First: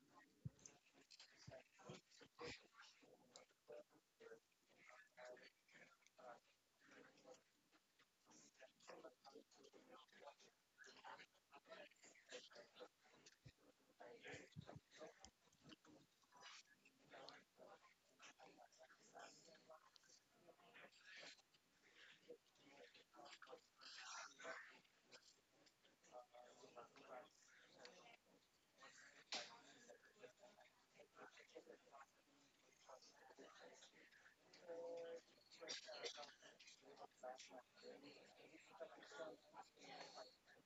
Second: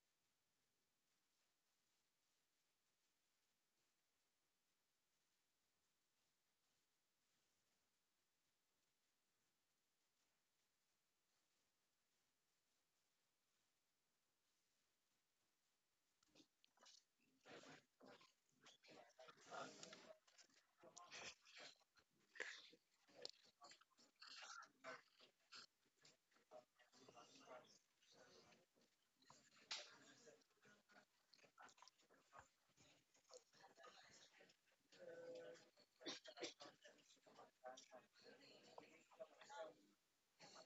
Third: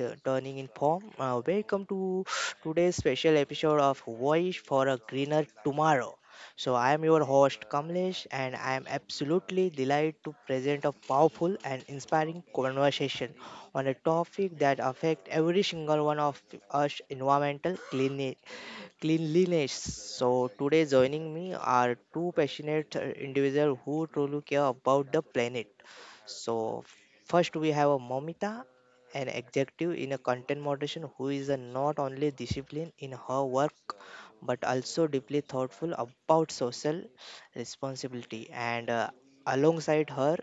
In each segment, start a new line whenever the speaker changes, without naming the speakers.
turning in form, welcome to today's special episode of Voice for a Greener Tomorrow. So, I am your host Kamlesh, and I am absolutely delighted to present a powerful and inspiring conversation on a topic that affects every single one of us: environmental cleanliness. So today joining me are two passionate individuals who truly care about the planet. So first we have a Momita, an executive in a content moderation who is a not only disciplined in her work but also deeply thoughtful about social responsibility. And Alongside her,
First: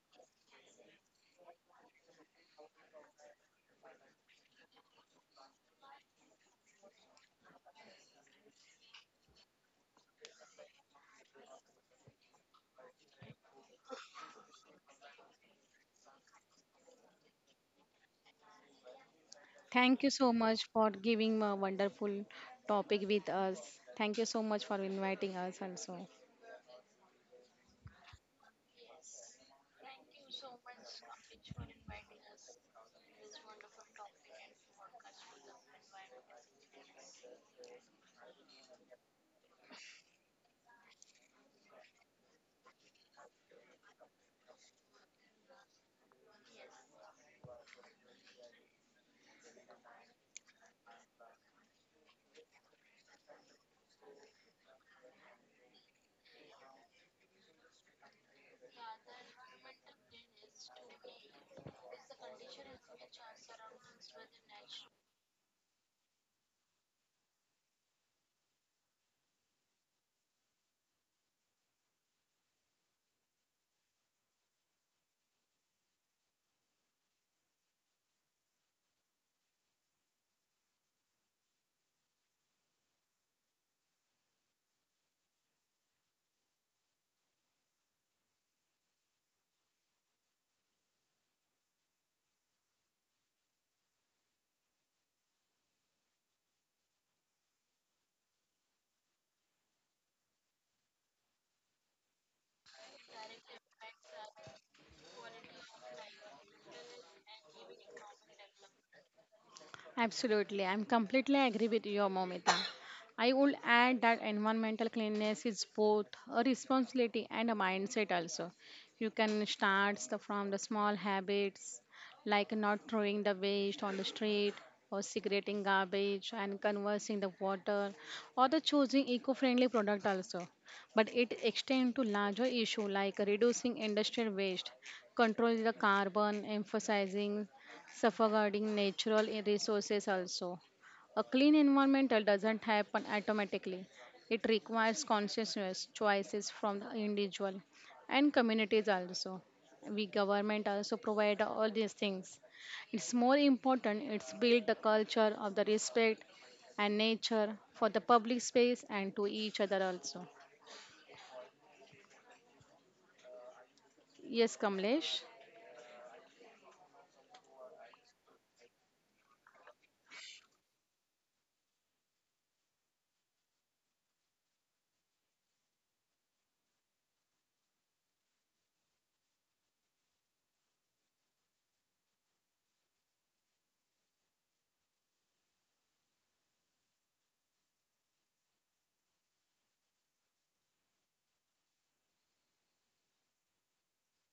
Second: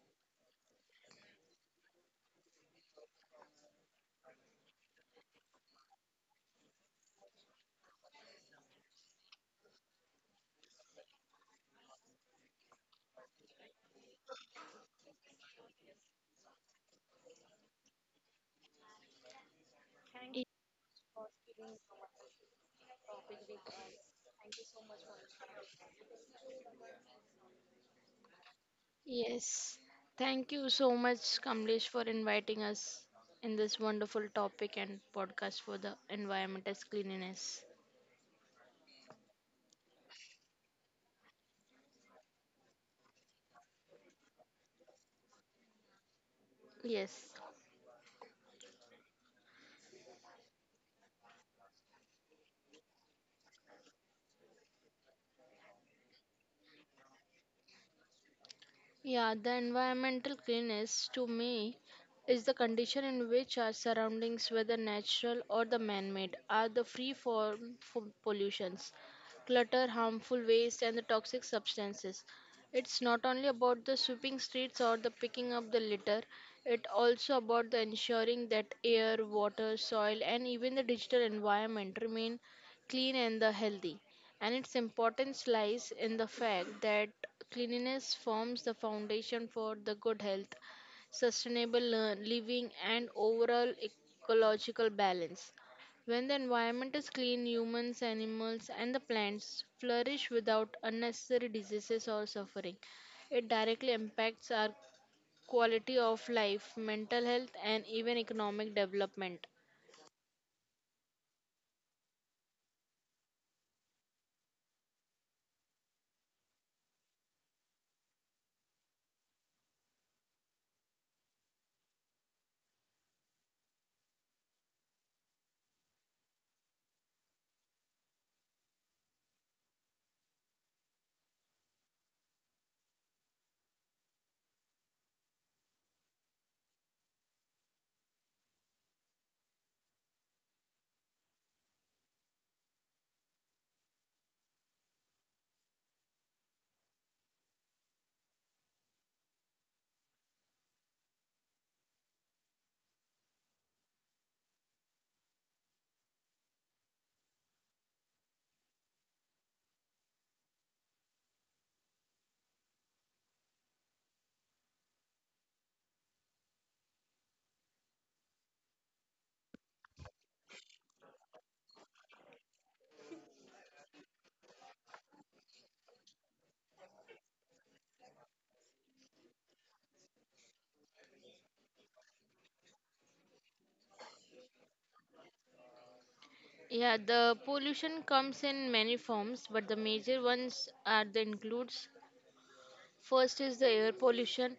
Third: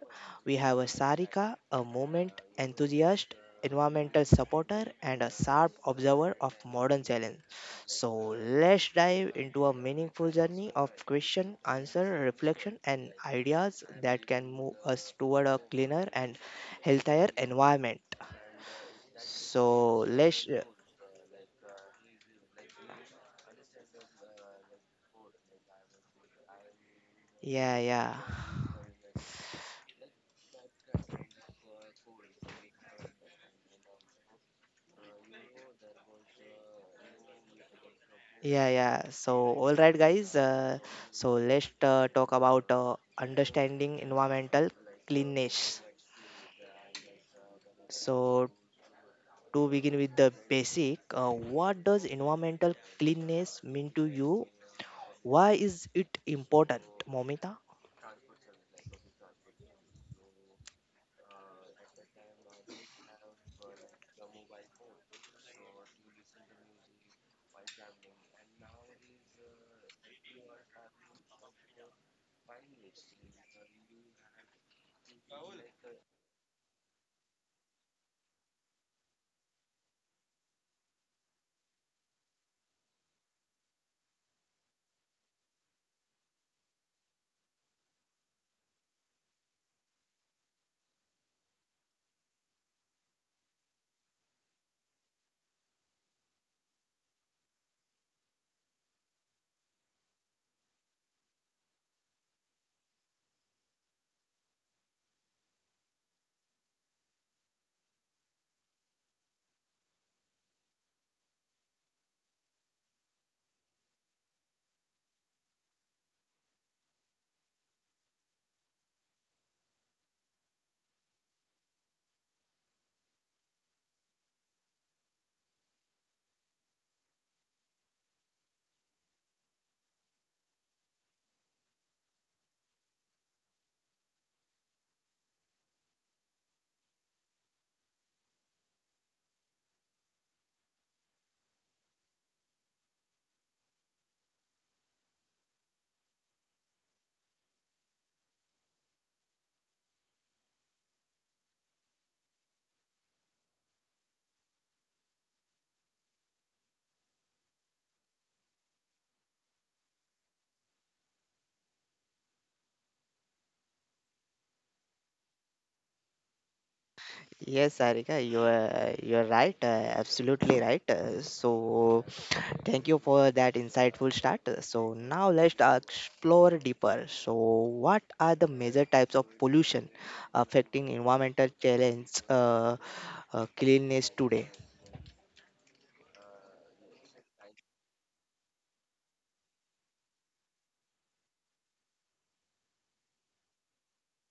we have a Sarika, a movement enthusiast, environmental supporter, and a sharp observer of modern challenges. So let's dive into a meaningful journey of question, answer, reflection, and ideas that can move us toward a cleaner and healthier environment. So
Thank you so much for giving a wonderful topic with us. Thank you so much for inviting us also.
yeah, yeah,
Yes. Thank you so much, Kamlesh, for inviting us in this wonderful topic and podcast for the environment as cleanliness.
yeah, yeah. So, all right, guys. So let's talk about understanding environmental cleanness.
Yes.
So, to begin with the basic, what does environmental cleanness mean to you? Why is it important, Momita?
Yeah, the environmental cleanliness to me is the condition in which our surroundings, whether natural or the man-made, are the free from pollutions, clutter, harmful waste, and the toxic substances. It's not only about the sweeping streets or the picking up the litter, it also about the ensuring that air, water, soil, and even the digital environment remain clean and the healthy, and its importance lies in the fact that cleanliness forms the foundation for the good health, sustainable living, and overall ecological balance. When the environment is clean, humans, animals, and the plants flourish without unnecessary diseases or suffering. It directly impacts our quality of life, mental health, and even economic development.
Absolutely. I'm completely agree with you, Momita. I would add that environmental cleanliness is both a responsibility and a mindset also. You can from the small habits like not throwing the waste on the street or segregating garbage and conversing the water or the choosing eco-friendly product also. But it extends to larger issue like reducing industrial waste, controlling the carbon, emphasizing safeguarding resources also. A clean environment doesn't happen automatically. It requires conscious choices from the individual and communities also. We government also provide all these things. It's more important it's build the culture of the respect and nature for the public space and to each other also. Yes, Kamlesh.
Yes, Sarika, you are right, absolutely right. So, thank you for that insightful start. So now let's explore deeper. So, what are the major types of pollution affecting environmental challenge cleanliness today?
Yeah, the pollution comes in many forms, but the major ones are the includes. First is the air pollution.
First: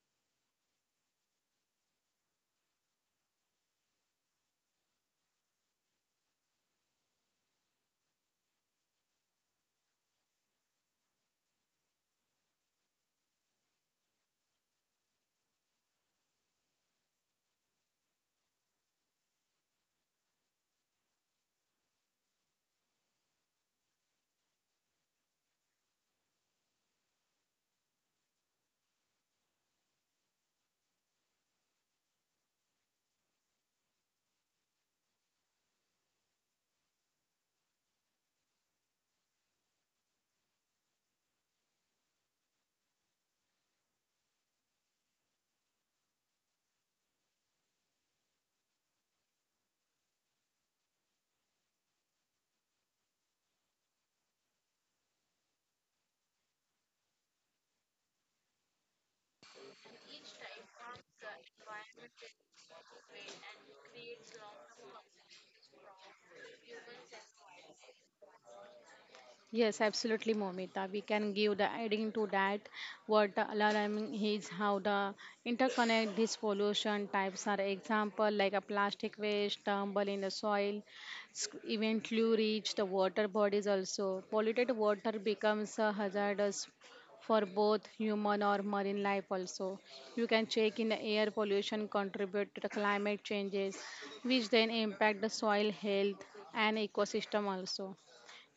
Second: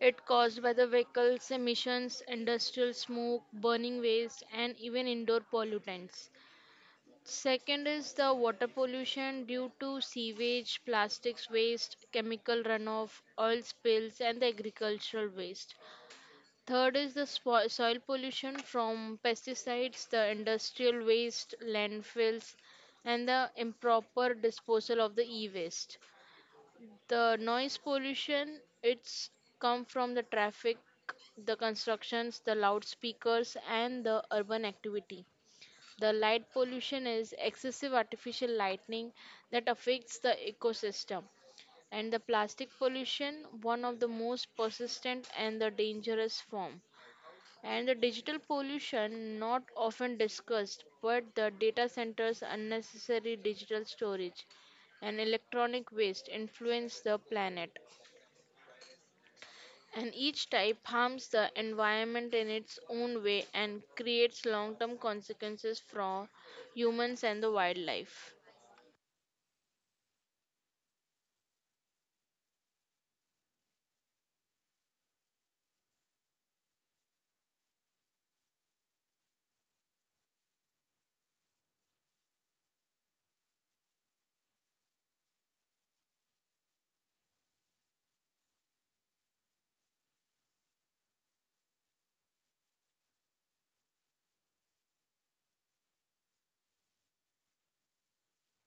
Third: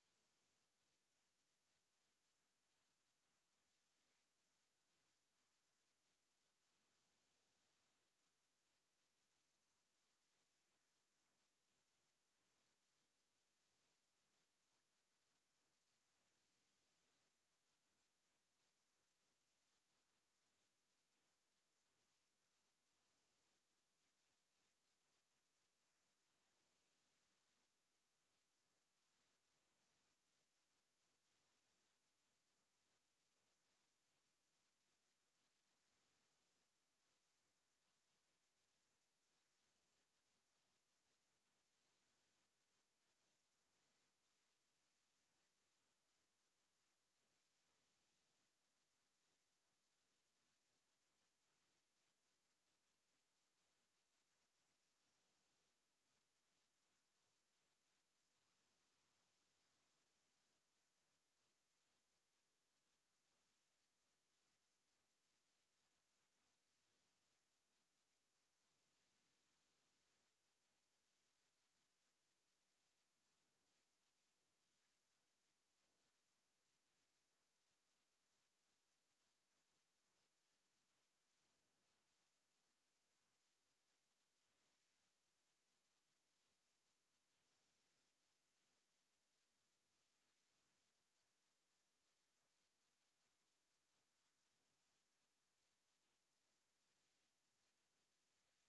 It caused by the vehicles, emissions, industrial smoke, burning waste, and even indoor pollutants. Second is the water pollution due to sewage, plastics waste, chemical runoff, oil spills, and the agricultural waste. Third is the soil pollution from pesticides, the industrial waste, landfills, and the improper disposal of the e-waste. The noise pollution, it's come from the traffic, the constructions, the loudspeakers, and the urban activity. The light pollution is excessive artificial lighting that affects the ecosystem. And the plastic pollution, one of the most persistent and the dangerous form. And the digital pollution, not often discussed, but the data centers' unnecessary digital storage and electronic waste influence the planet. And each type harms the environment in its own way and creates long term consequences for humans and the wildlife.
Yes, absolutely, Momita. We can give the adding to that what the alarming is how the interconnect these pollution types are. Example like a plastic waste tumble in the soil, eventually reach the water bodies also. Polluted water becomes a hazardous for both human or marine life also. You can check in the air pollution contribute to the climate changes, which then impact the soil health and ecosystem also.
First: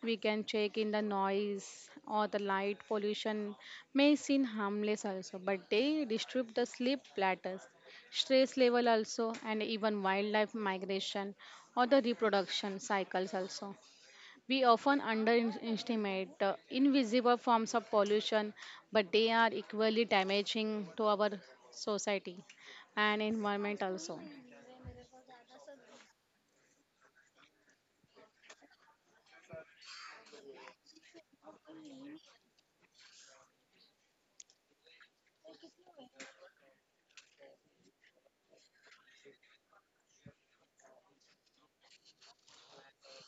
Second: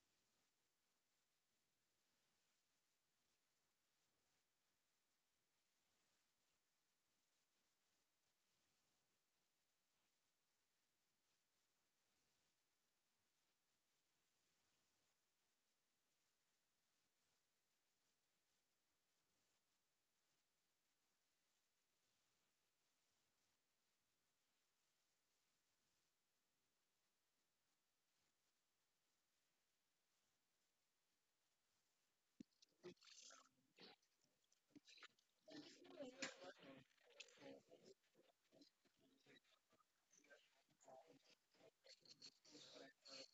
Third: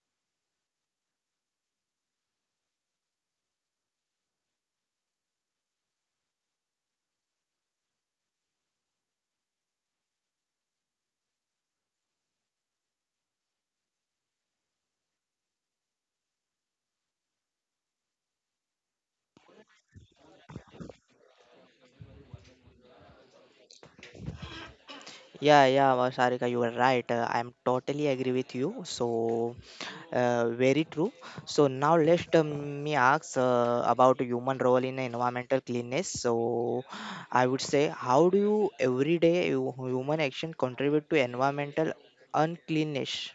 We can check in the noise or the light pollution may seem harmless also, but they disturb the sleep patterns, stress level also, and even wildlife migration or the reproduction cycles also. We often underestimate the invisible forms of pollution, but they are equally damaging to our society and environment also.
Yeah, yeah, Sarika, you are right. I am totally agree with you. So, very true. So now let me ask about human role in environmental cleanness. So, I would say, how do you everyday human action contribute to environmental uncleanness?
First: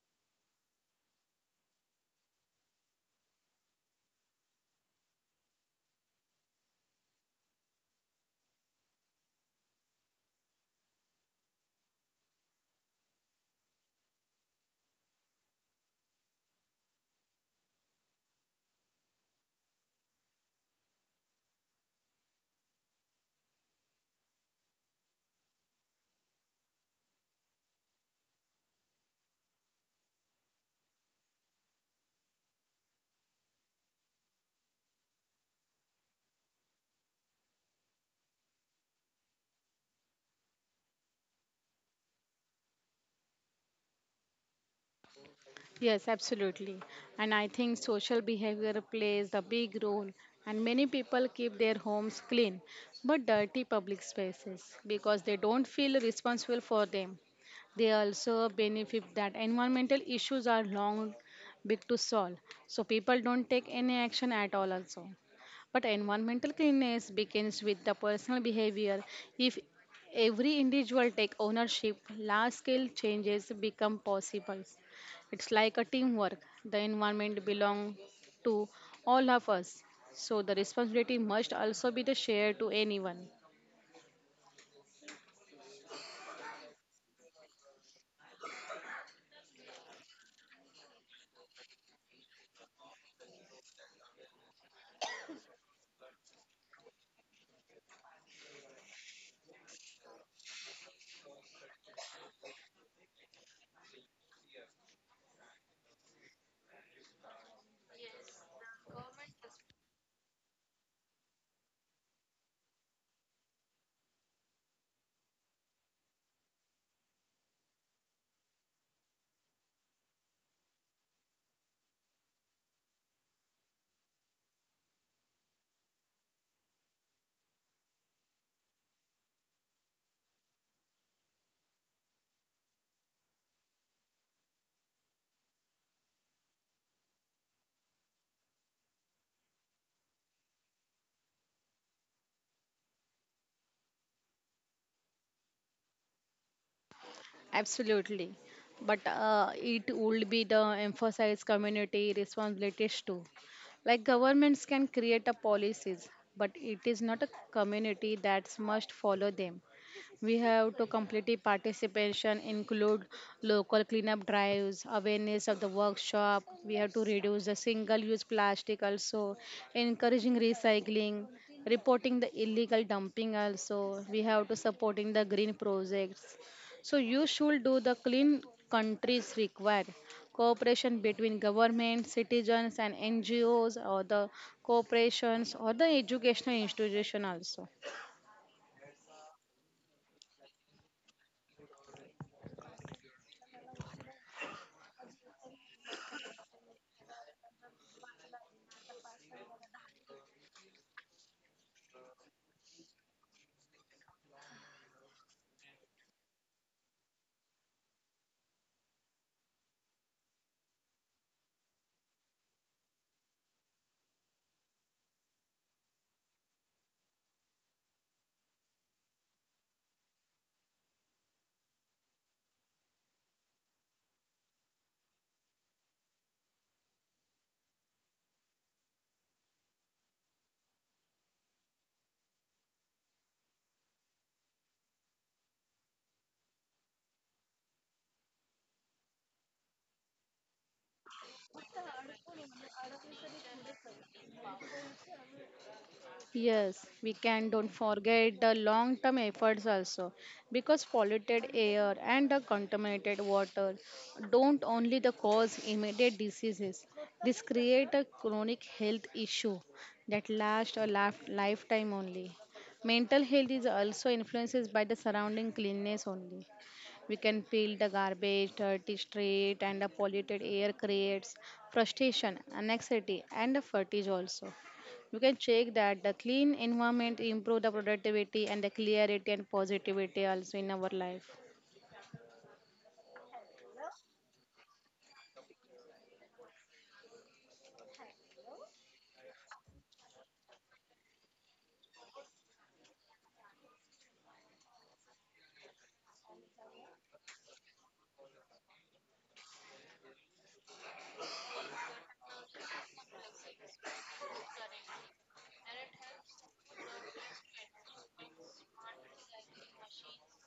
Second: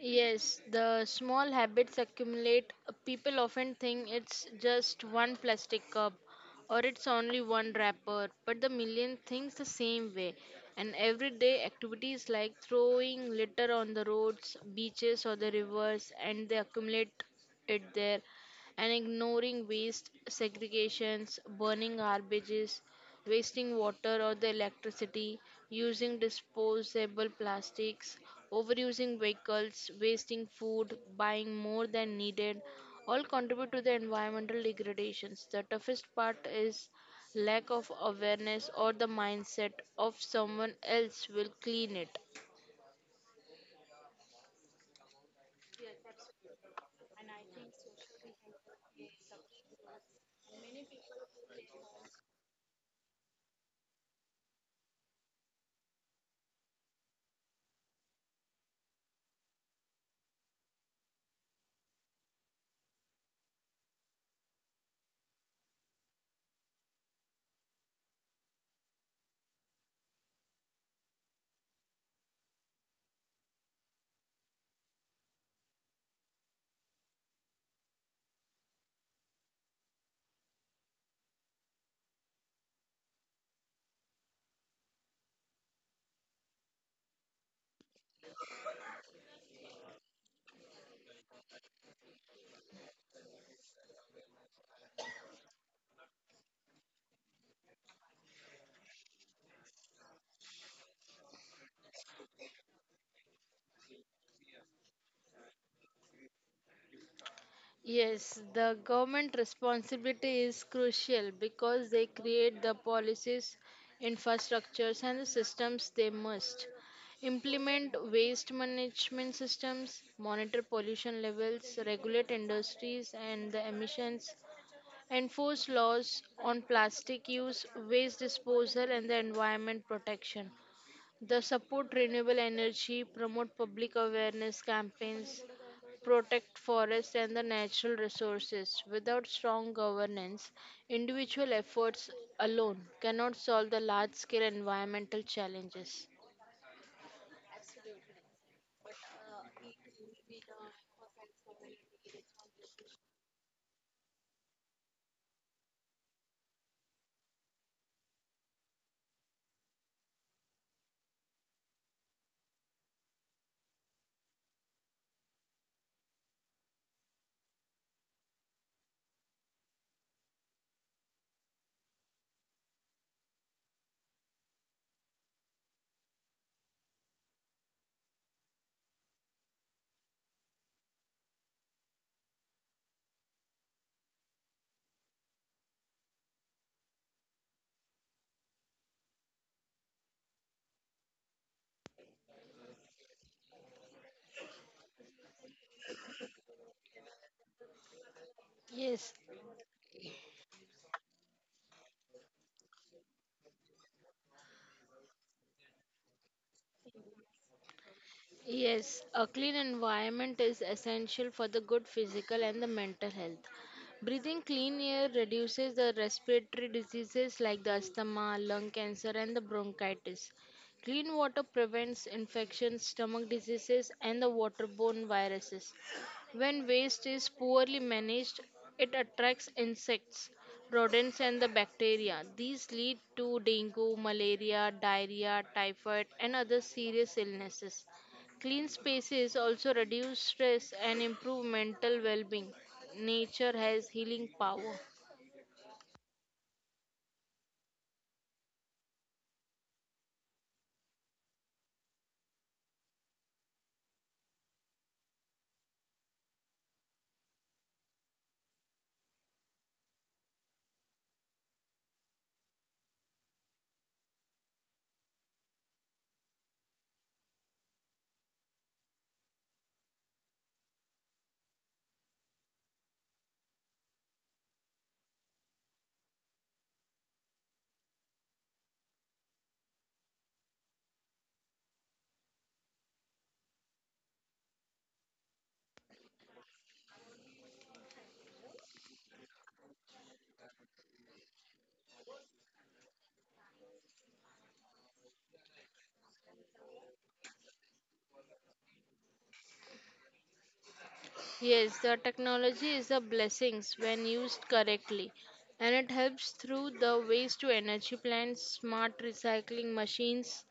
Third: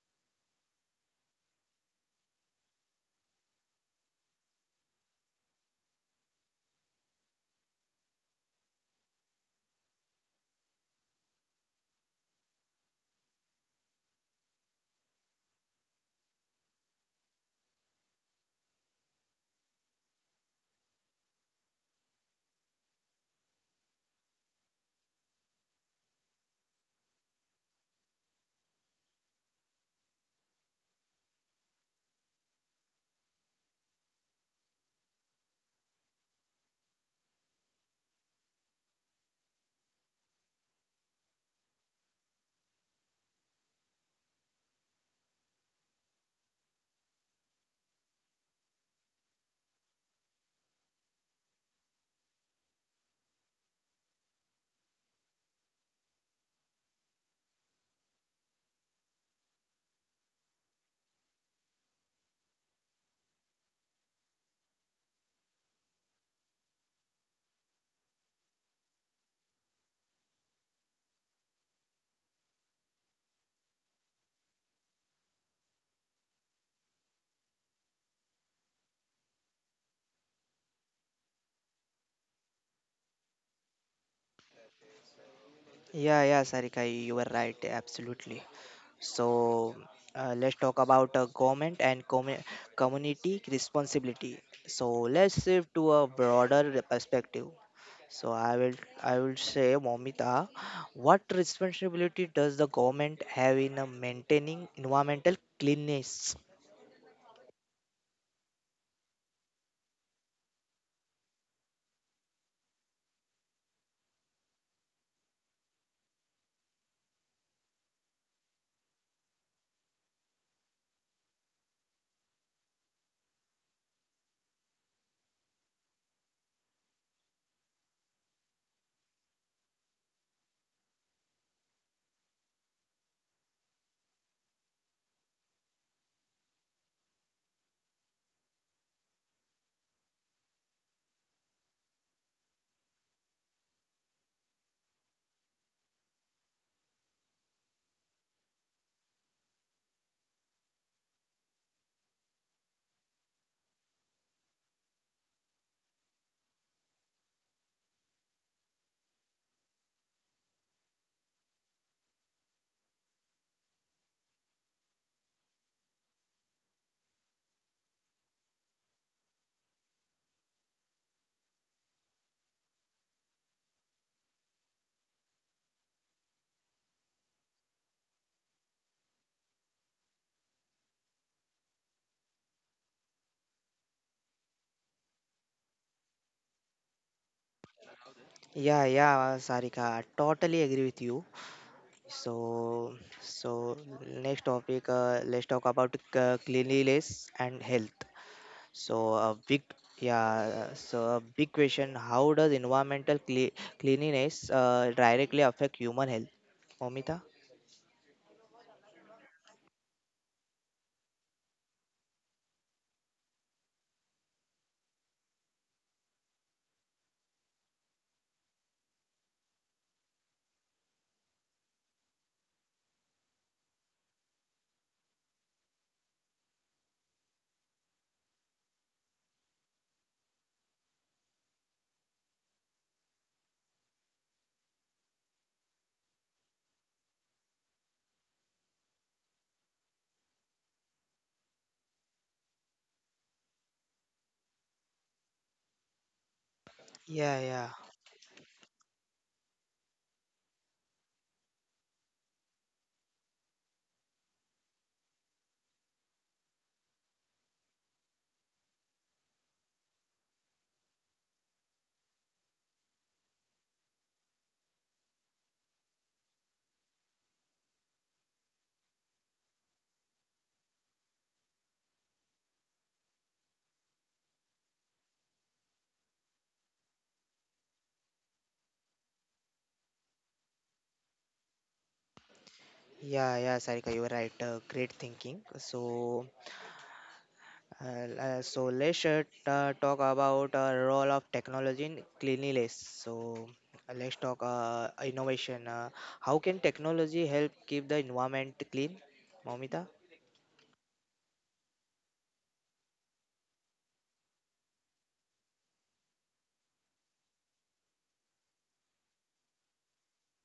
Yes, the small habits accumulate. People often think it's just one plastic cup or it's only one wrapper, but the million thinks the same way. And everyday activities like throwing litter on the roads, beaches, or the rivers, and they accumulate it there, and ignoring waste segregations, burning garbages, wasting water or the electricity, using disposable plastics, overusing vehicles, wasting food, buying more than needed, all contribute to the environmental degradations. The toughest part is lack of awareness or the mindset of someone else will clean it.
Yes, absolutely. And I think social behavior plays a big role. And many people keep their homes clean but dirty public spaces because they don't feel responsible for them. They also benefit that environmental issues are long big to solve. So people don't take any action at all also. But environmental cleanliness begins with the personal behavior. If every individual take ownership, large scale changes become possible. It's like a teamwork. The environment belongs to all of us, so the responsibility must also be the shared to anyone.
Yeah, yeah, Sarika, you were right, absolutely. So let's talk about government and community responsibility. So let's shift to a broader perspective. So I will say, Momita, what responsibility does the government have in maintaining environmental cleanliness?
Yes, the government responsibility is crucial because they create the policies, infrastructures, and the systems they must implement waste management systems, monitor pollution levels, regulate industries and the emissions, enforce laws on plastic use, waste disposal, and the environment protection. The support renewable energy, promote public awareness campaigns, protect forests and the natural resources. Without strong governance, individual efforts alone cannot solve the large scale environmental challenges.
Absolutely. But it would be the emphasize community responsibilities too. Like governments can create a policies, but it is not a community that must follow them. We have to completely participation include local cleanup drives, awareness of the workshop. We have to reduce the single-use plastic also, encouraging recycling, reporting the illegal dumping also. We have to supporting the green projects so you should do the clean countries require cooperation between government, citizens and NGOs or the corporations or the educational institution also.
Yeah, yeah, Sarika, totally agree with you. So, so next topic, let's talk about cleanliness and health. So
Yes.
a big, yeah, so a big question: How does environmental cleanliness directly affect human health, Momita?
Yes, a clean environment is essential for the good physical and the mental health. Breathing clean air reduces the respiratory diseases like the asthma, lung cancer, and the bronchitis. Clean water prevents infections, stomach diseases, and the waterborne viruses. When waste is poorly managed, it attracts insects, rodents, and the bacteria. These lead to dengue, malaria, diarrhea, typhoid, and other serious illnesses. Clean spaces also reduce stress and improve mental well being. Nature has healing power.
Yes, we
Yeah,
can don't
yeah.
forget the long term efforts also because polluted air and the contaminated water don't only the cause immediate diseases, this create a chronic health issue that last a lifetime only. Mental health is also influences by the surrounding cleanness only. We can peel the garbage, dirty street, and the polluted air creates frustration, anxiety, and the fatigue also. You can check that the clean environment improve the productivity and the clarity and positivity also in our life.
Yeah, yeah, Sarika, you were right. Great thinking. So, so let's talk about role of technology in cleanliness. So, let's talk innovation. How can technology help keep the environment clean, Momita?
Yes, the technology is a blessing when used correctly, and it helps through the waste to energy plants, smart recycling machines,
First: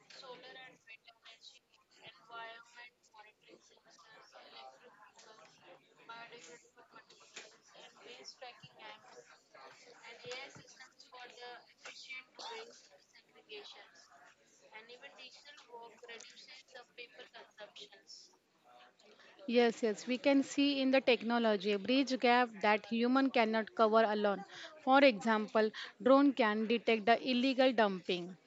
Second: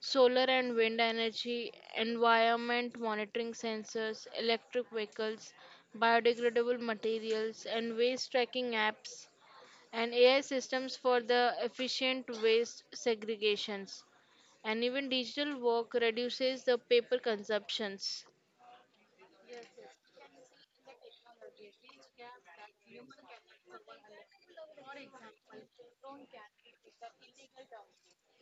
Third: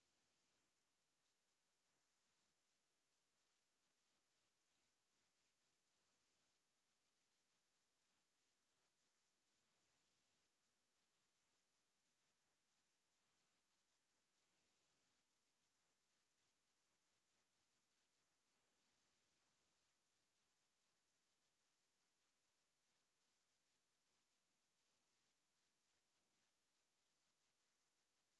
solar and wind energy, environment monitoring sensors, electric vehicles, biodegradable materials, and waste tracking apps, and AI systems for the efficient waste segregations. And even digital work reduces the paper consumptions.
Yes, yes, we can see in the technology a bridge gap that human cannot cover alone. For example, drone can detect the illegal dumping.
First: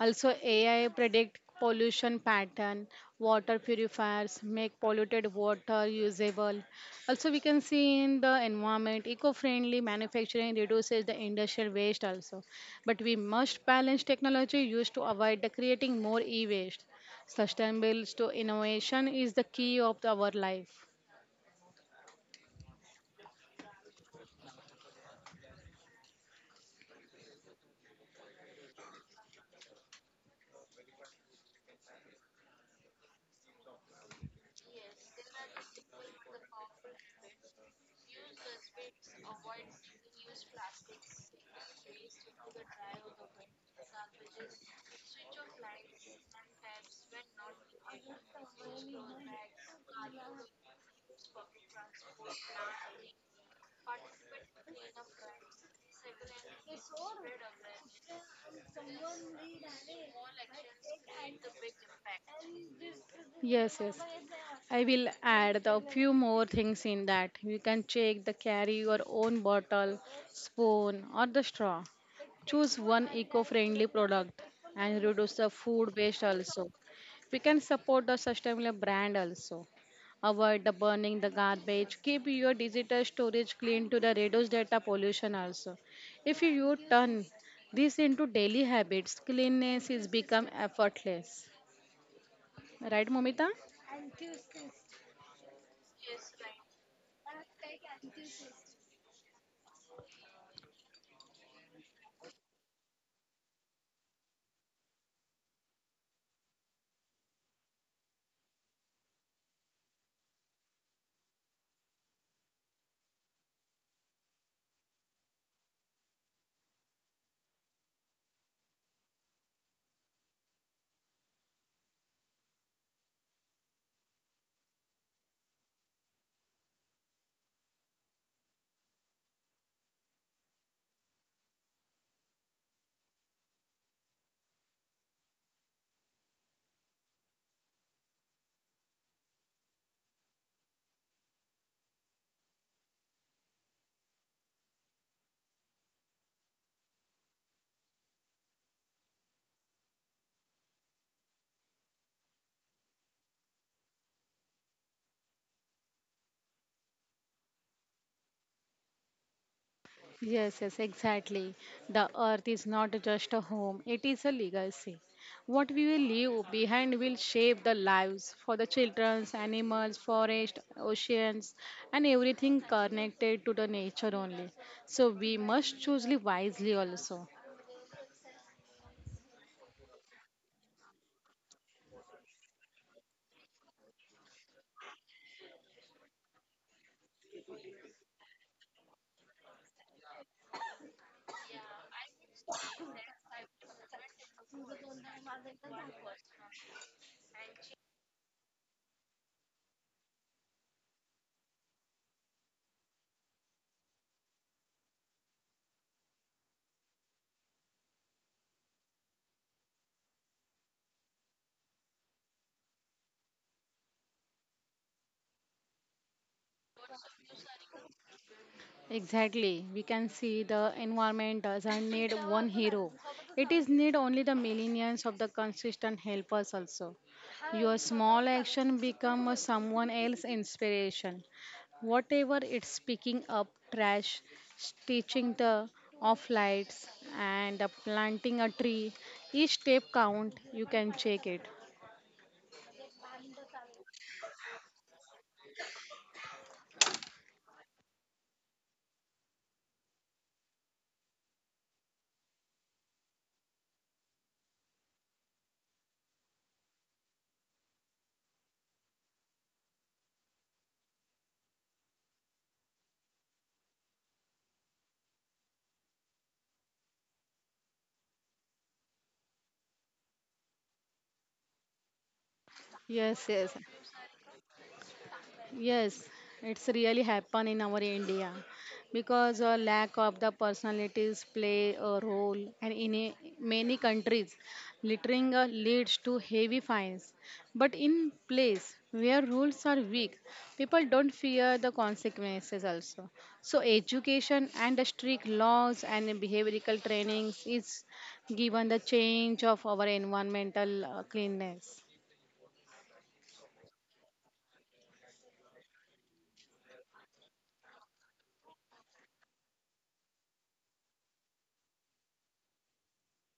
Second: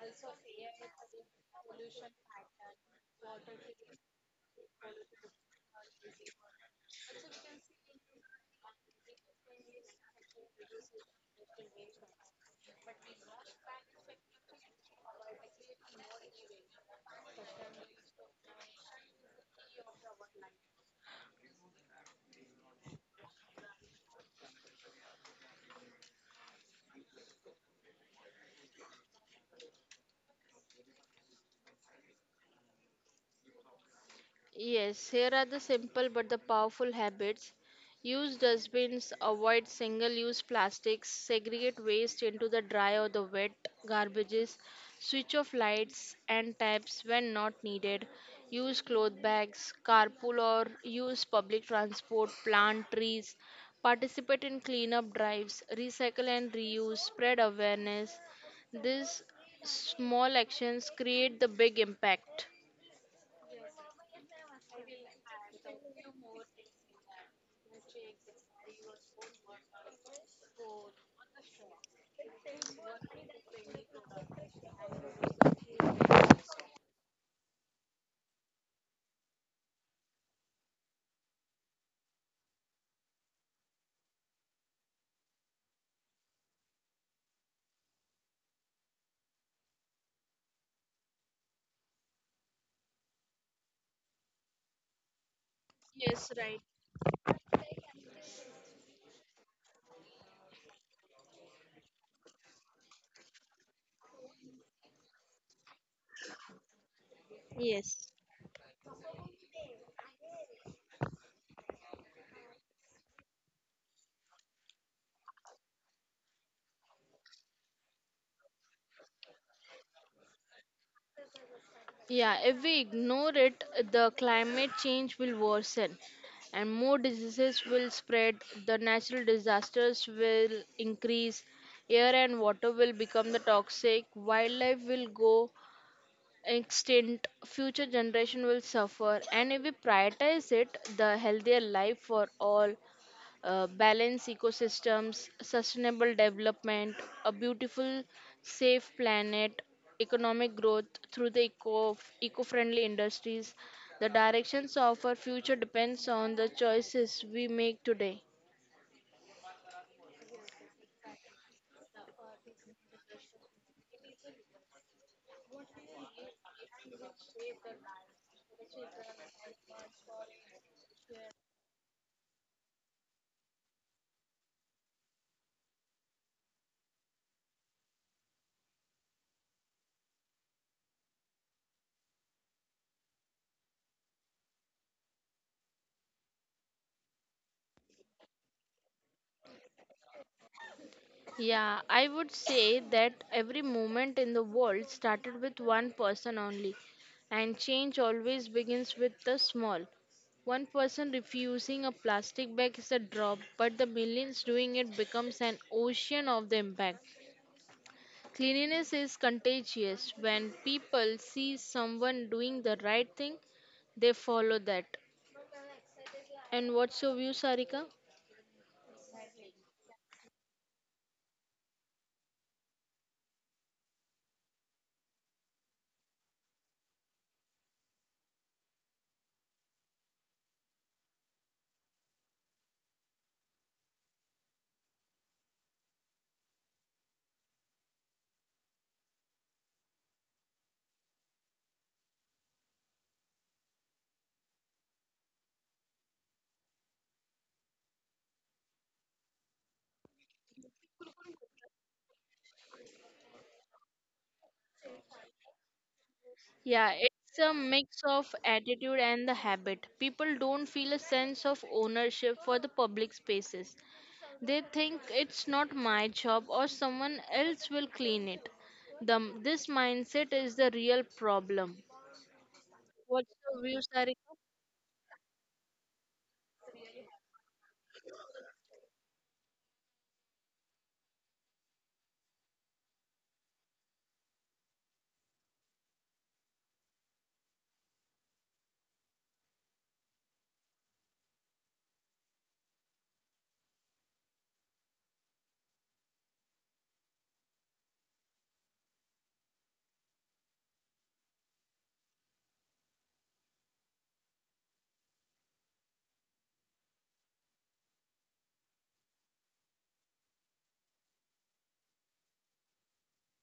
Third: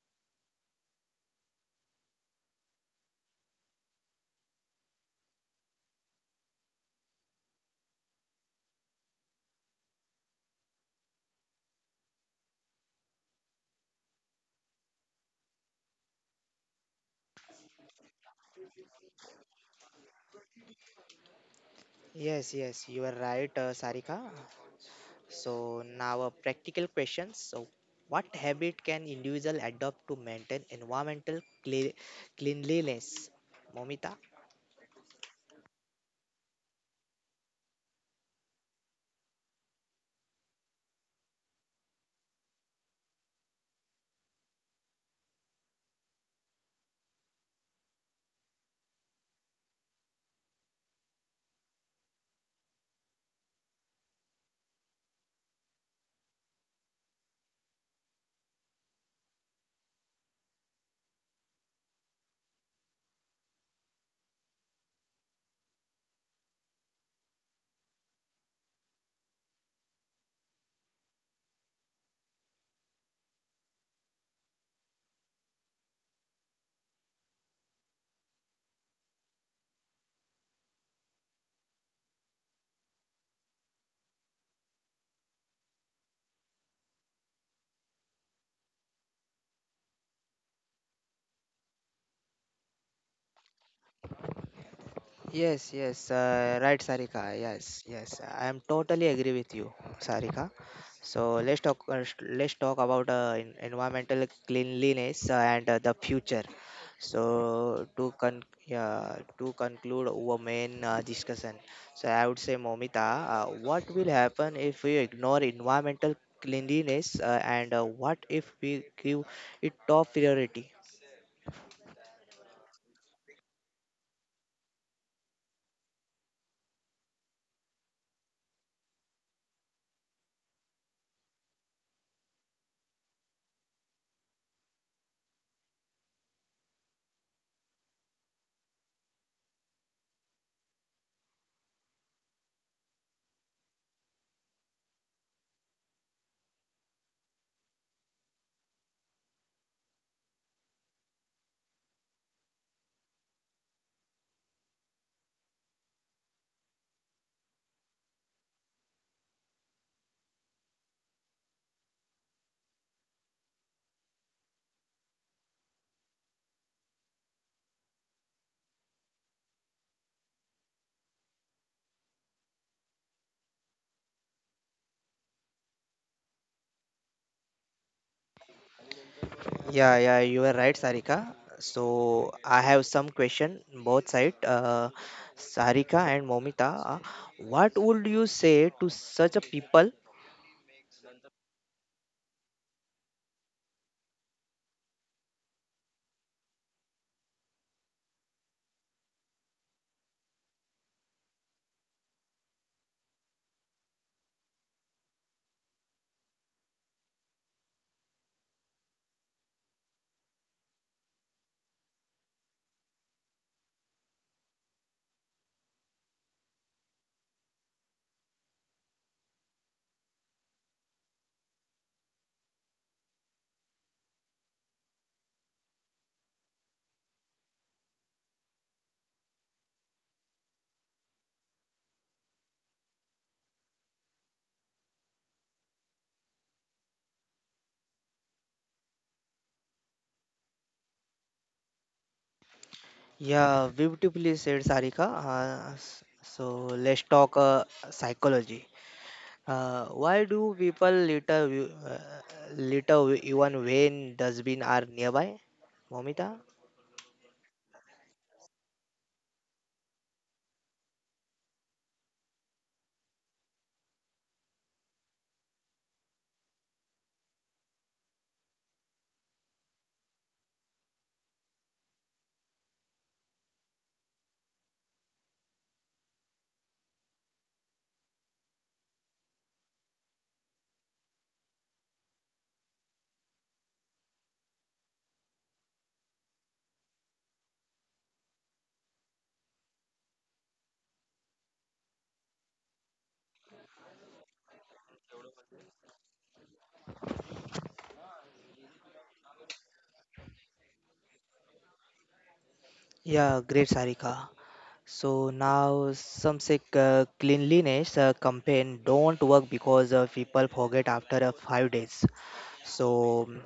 Also, AI predict pollution pattern. Water purifiers make polluted water usable. Also, we can see in the environment, eco-friendly manufacturing reduces the industrial waste also. But we must balance technology used to avoid the creating more e-waste. Innovation is the key of our life.
Yes, yes, you are right, Sarika. So now a practical question. So, what habit can individual adopt to maintain environmental cle- cleanliness, Momita?
Yes, here are the simple but the powerful habits. Use dustbins, avoid single use plastics, segregate waste into the dry or the wet garbages, switch off lights and taps when not needed, use cloth bags, carpool or use public transport, plant trees, participate in cleanup drives, recycle and reuse, spread awareness. These small actions create the big impact.
Yes, yes. I will add the few more things in that. You can check the carry your own bottle, spoon or the straw. Choose one eco-friendly product and reduce the food waste also. We can support the sustainable brand also. Avoid the burning the garbage. Keep your digital storage clean to the reduce data pollution also. If you turn this into daily habits, cleanliness is become effortless. Right, Momita?
Yes, yes,
Yes, right.
right, Sarika. Yes, yes, I am totally agree with you, Sarika. So let's talk. Let's talk about environmental cleanliness and the future. So
Yes.
yeah, to conclude our main discussion, so I would say, Momita, what will happen if we ignore environmental cleanliness, and what if we give it top priority?
Yeah, if we ignore it, the climate change will worsen and more diseases will spread, the natural disasters will increase, air and water will become the toxic, wildlife will go extinct, future generation will suffer, and if we prioritize it, the healthier life for all, balance ecosystems, sustainable development, a beautiful, safe planet, economic growth through the eco-friendly industries. The directions of our future depends on the choices we make today.
Yes, yes, exactly. The earth is not just a home, it is a legacy. What we will leave behind will shape the lives for the children, animals, forest, oceans, and everything connected to the nature only. So we must choose wisely also.
Yeah, yeah, you are right, Sarika. So I have some question both side. Sarika and Momita, what would you say to such a people?
Yeah, I would say that every movement in the world started with one person only, and change always begins with the small. One person refusing a plastic bag is a drop, but the millions doing it becomes an ocean of the impact. Cleanliness is contagious. When people see someone doing the right thing, they follow that. And what's your view, Sarika?
Exactly. We can see the environment doesn't need one hero. It is need only the millions of the consistent helpers also. Your small action become a someone else inspiration. Whatever it's picking up trash, stitching the off lights and planting a tree. Each step count, you can check it.
Yeah, beautifully said, Sarika. So let's talk psychology. Why do people litter, litter even when dustbin are nearby? Momita?
Yeah, it's a mix of attitude and the habit. People don't feel a sense of ownership for the public spaces. They think it's not my job or someone else will clean it. This mindset is the real problem.
Yes,
What's
yes.
your view, Sarika?
Yes, it's really happen in our India because a lack of the personalities play a role and in a, many countries littering leads to heavy fines. But in place where rules are weak, people don't fear the consequences also. So education and the strict laws and behavioral trainings is given the change of our environmental cleanness.
Yeah, great, Sarika. So now some say cleanliness campaign don't work because people forget after 5 days. So mm,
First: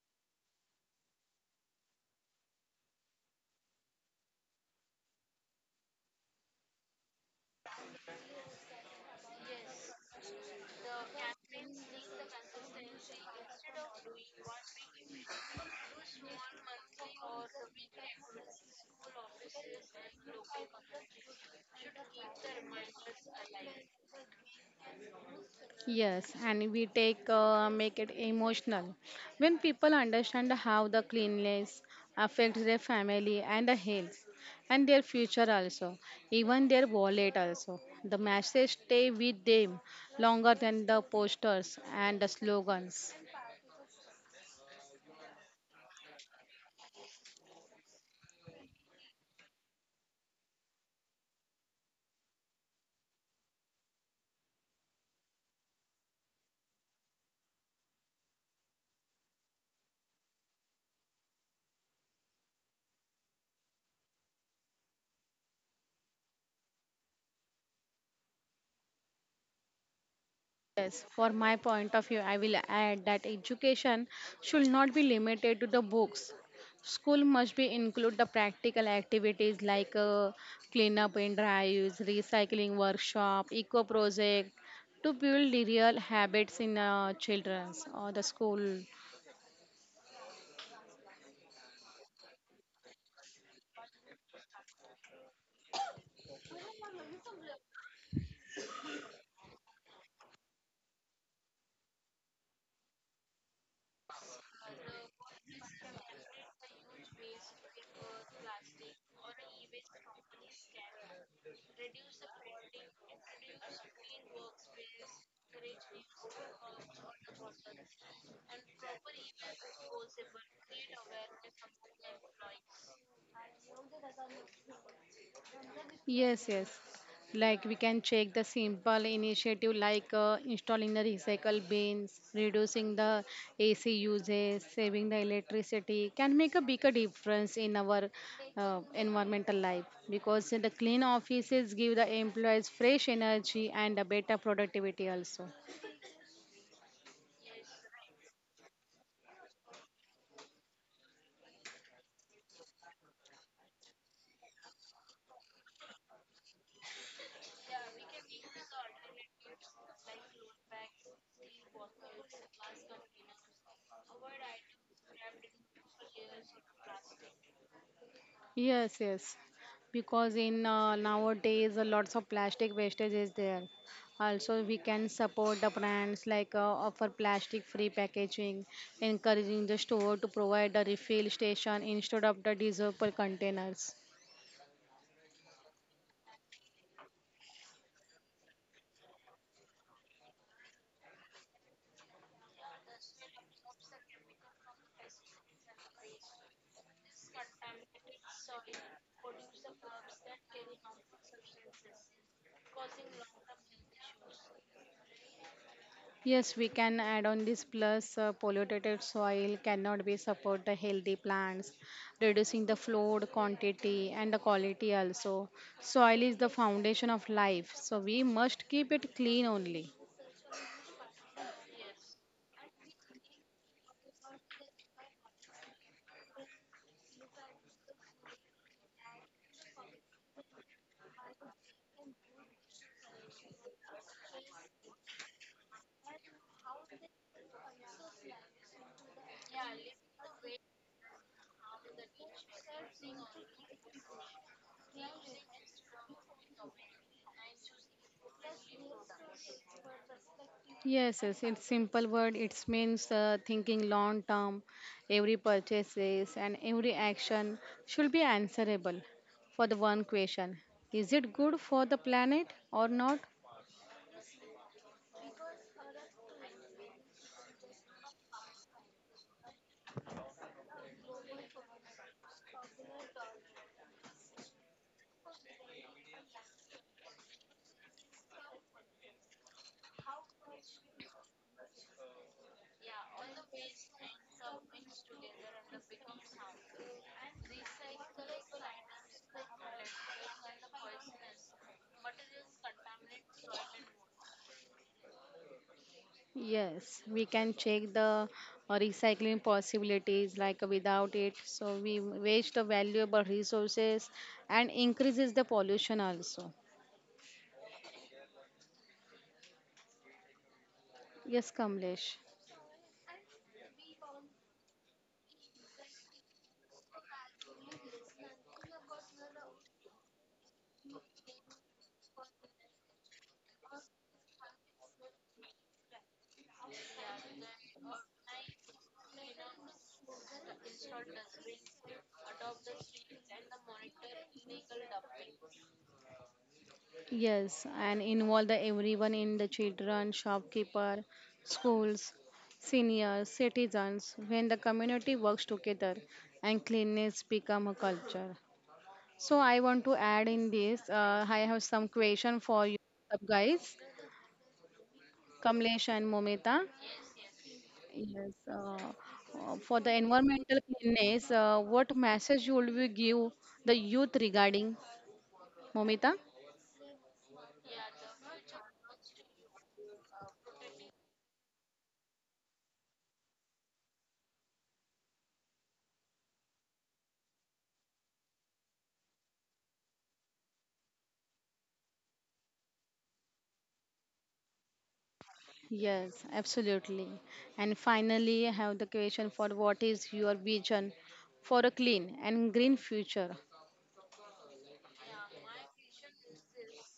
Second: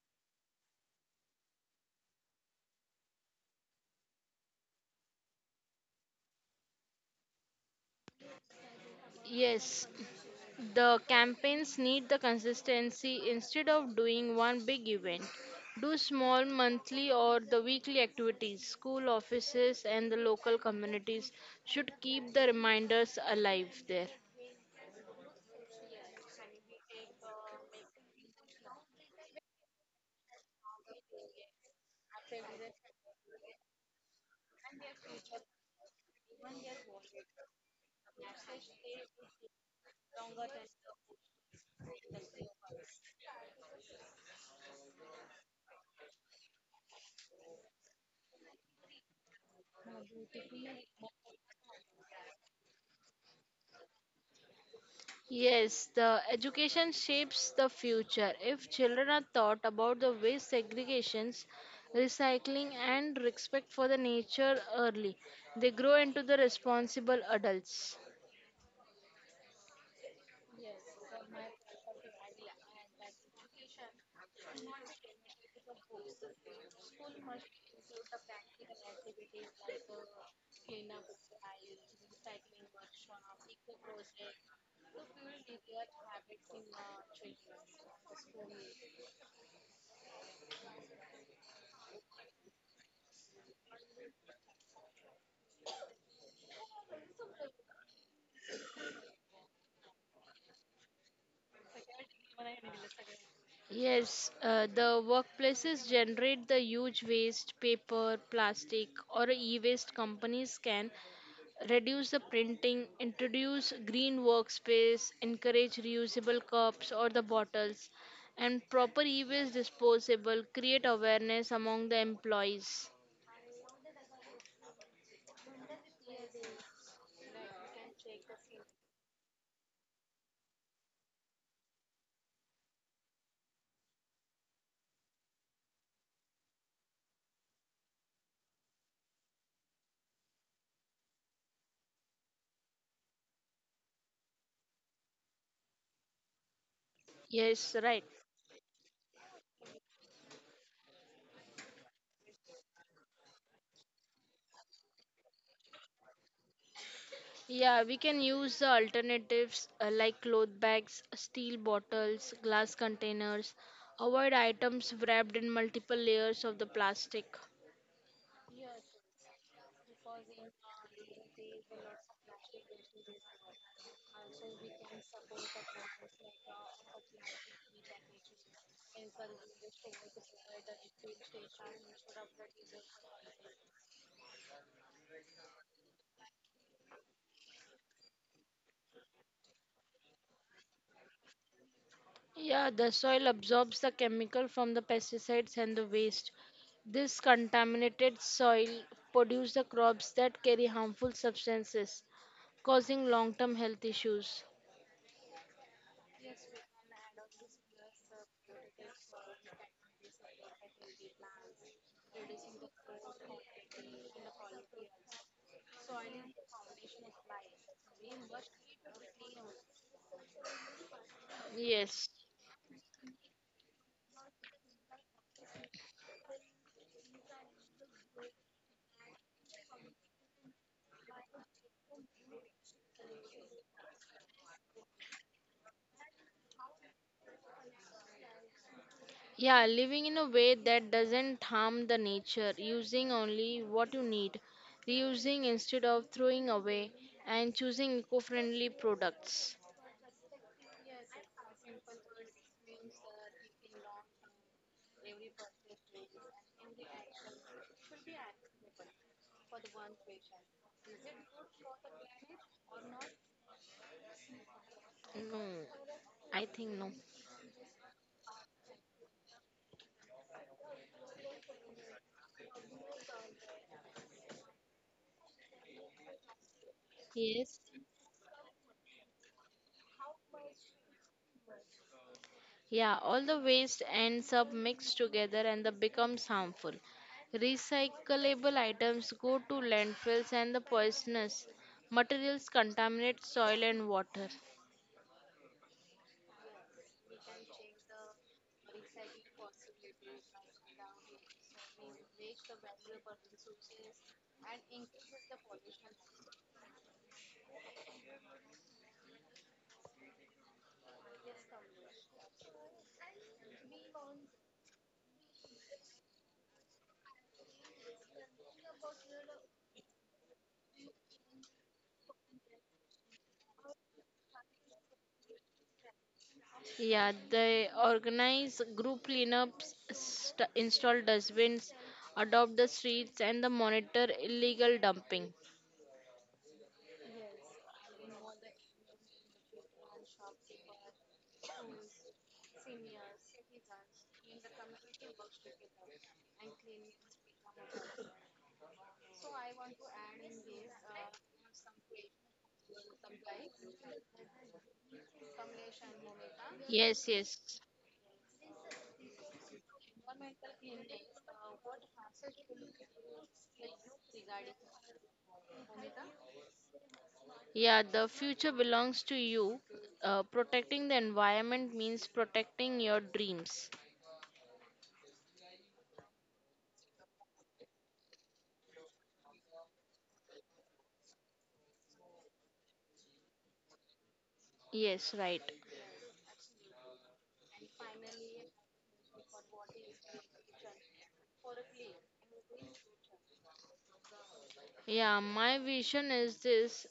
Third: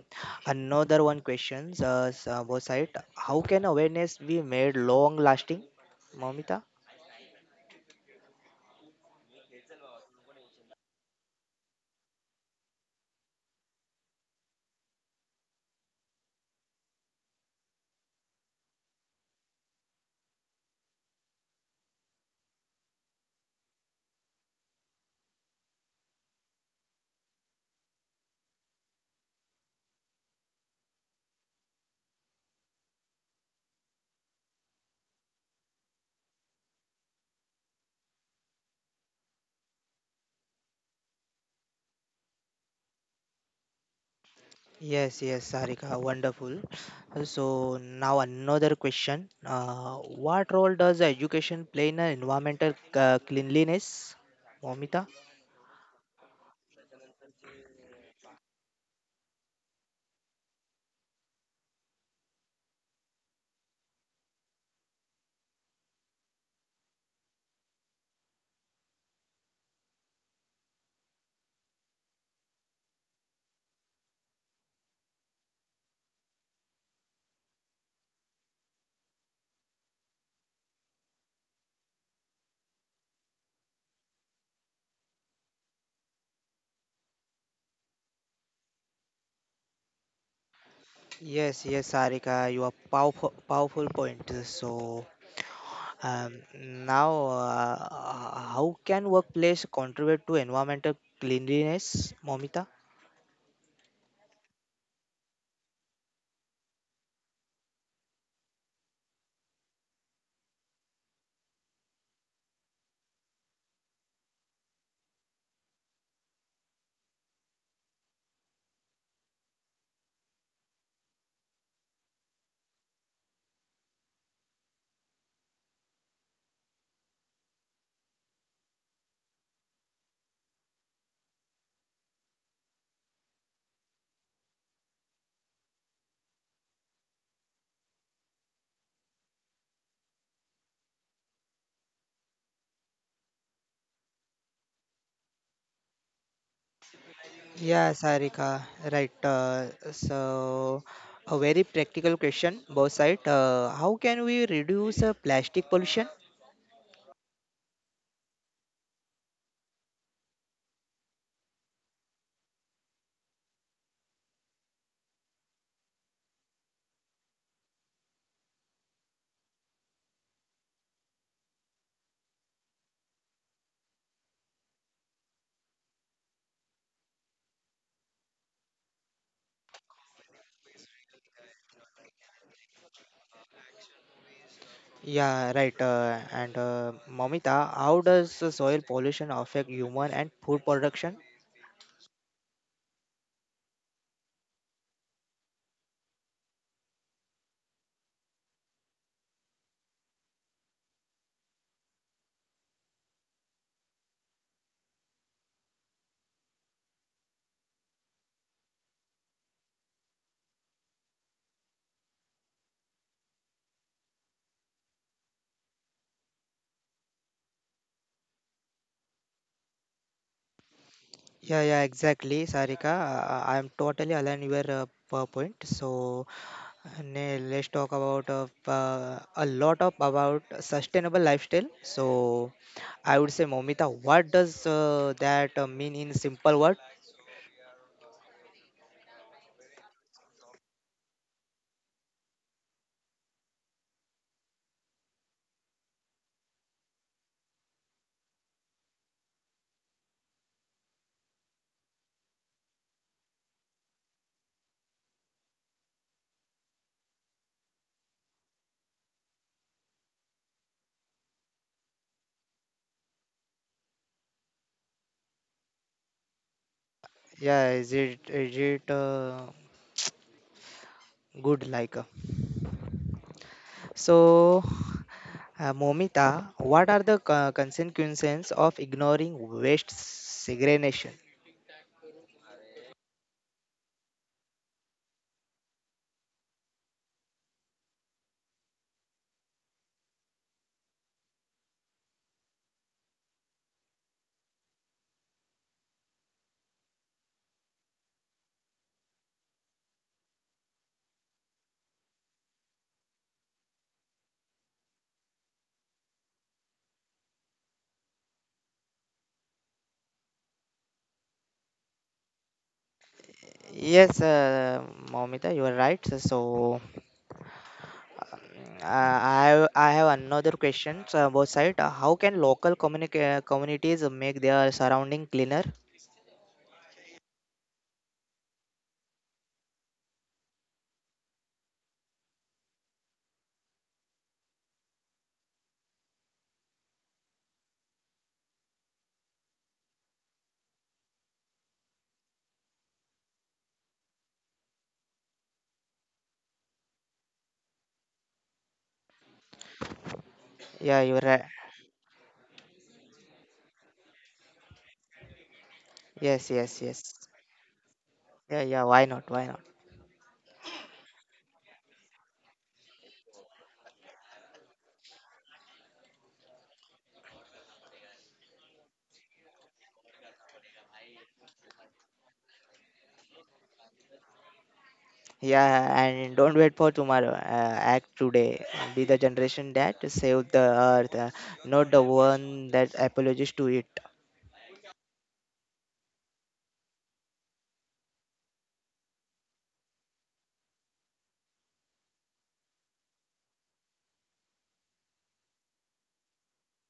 another one questions was it how can awareness be made long lasting, Momita?
Yes. The campaigns need the consistency instead of doing one big event. Do small monthly or the weekly activities. School offices and the local communities should keep the reminders alive there.
Yes, and we take make it emotional. When people understand how the cleanliness affects their family and the health and their future also, even their wallet also. The message stay with them longer than the posters and the slogans.
Yes, yes, Sarika, wonderful. So now another question: What role does education play in environmental cleanliness, Momita?
Yes, the education shapes the future. If children are taught about the waste segregations, recycling and respect for the nature early, they grow into the responsible adults.
Yes, for my point of view, I will add that education should not be limited to the books. School must be include the practical activities like cleanup and drives, recycling workshop, eco project to build the real habits in children or the school.
Yes, yes, Sarika, you are powerful, powerful point. So, now, how can workplace contribute to environmental cleanliness, Momita?
Yes, the workplaces generate the huge waste, paper, plastic, or e waste companies can reduce the printing, introduce green workspace, encourage reusable cups or the bottles, and proper e waste disposable, create awareness among the employees.
Yes, yes. Like we can check the simple initiative like installing the recycle bins, reducing the AC usage, saving the electricity can make a bigger difference in our environmental life because the clean offices give the employees fresh energy and a better productivity also.
Yes,
Yeah,
right.
Sarika, right. So, a very practical question, both side. How can we reduce plastic pollution?
Yeah, we can use the alternatives like cloth bags, steel bottles, glass containers. Avoid items wrapped in multiple layers of the plastic.
Yes, yes. Because in nowadays, a lots of plastic wastage is there. Also, we can support the brands like offer plastic-free packaging, encouraging the store to provide a refill station instead of the disposable containers.
Yeah, right. And Momita, how does soil pollution affect human and food production?
Yeah, the soil absorbs the chemical from the pesticides and the waste. This contaminated soil produces the crops that carry harmful substances, causing long-term health issues.
Yes, we can add on this plus polluted soil cannot be support the healthy plants, reducing the flood quantity and the quality also. Soil is the foundation of life, so we must keep it clean only.
Yeah, yeah,
Yes.
exactly, Sarika. I am totally aligned with your point. So, let's talk about a lot of about sustainable lifestyle. So, I would say, Momita, what does that mean in simple word?
Yeah, living in a way that doesn't harm the nature, using only what you need, reusing instead of throwing away, and choosing eco-friendly products.
Yes, yes, in simple word, it means thinking long term. Every purchases and every action should be answerable for the one question. Is it good for the planet or not?
No, I think no.
Yeah, is it good like? So, Momita, what are the
Yes.
consequences of ignoring waste segregation?
Yeah, all the waste ends up mixed together and that becomes harmful. Recyclable items go to landfills and the poisonous materials contaminate soil and water.
Yes, we can check the recycling possibilities like without it. So we waste the valuable resources and increases the pollution also. Yes, Kamlesh.
Yes, Momita, you are right. So. I have another question both side. How can local communities make their surrounding cleaner?
Yeah, they organize group cleanups, install dustbins, adopt the streets, and the monitor illegal dumping.
Yes, and involve the everyone in the children, shopkeeper, schools, seniors, citizens. When the community works together, and cleanliness become a culture. So I want to add in this.
Yeah, you're
I
right.
have some question for you guys, Kamlesh and
Yes,
Momita.
yes,
Yes,
yes.
yes.
Yes.
Yeah, yeah. Why not? Why not?
For the environmental cleanliness, what message would we give the youth regarding Momita?
Yeah, the future belongs to you. Protecting the environment means protecting your dreams.
Yeah, and don't wait for tomorrow. Act today. Be the generation that save the earth, not the one that apologizes to it.
Yes, right.
Yes, absolutely. And finally, I have the question for what is your vision for a clean and green future?
Yeah, my vision is this.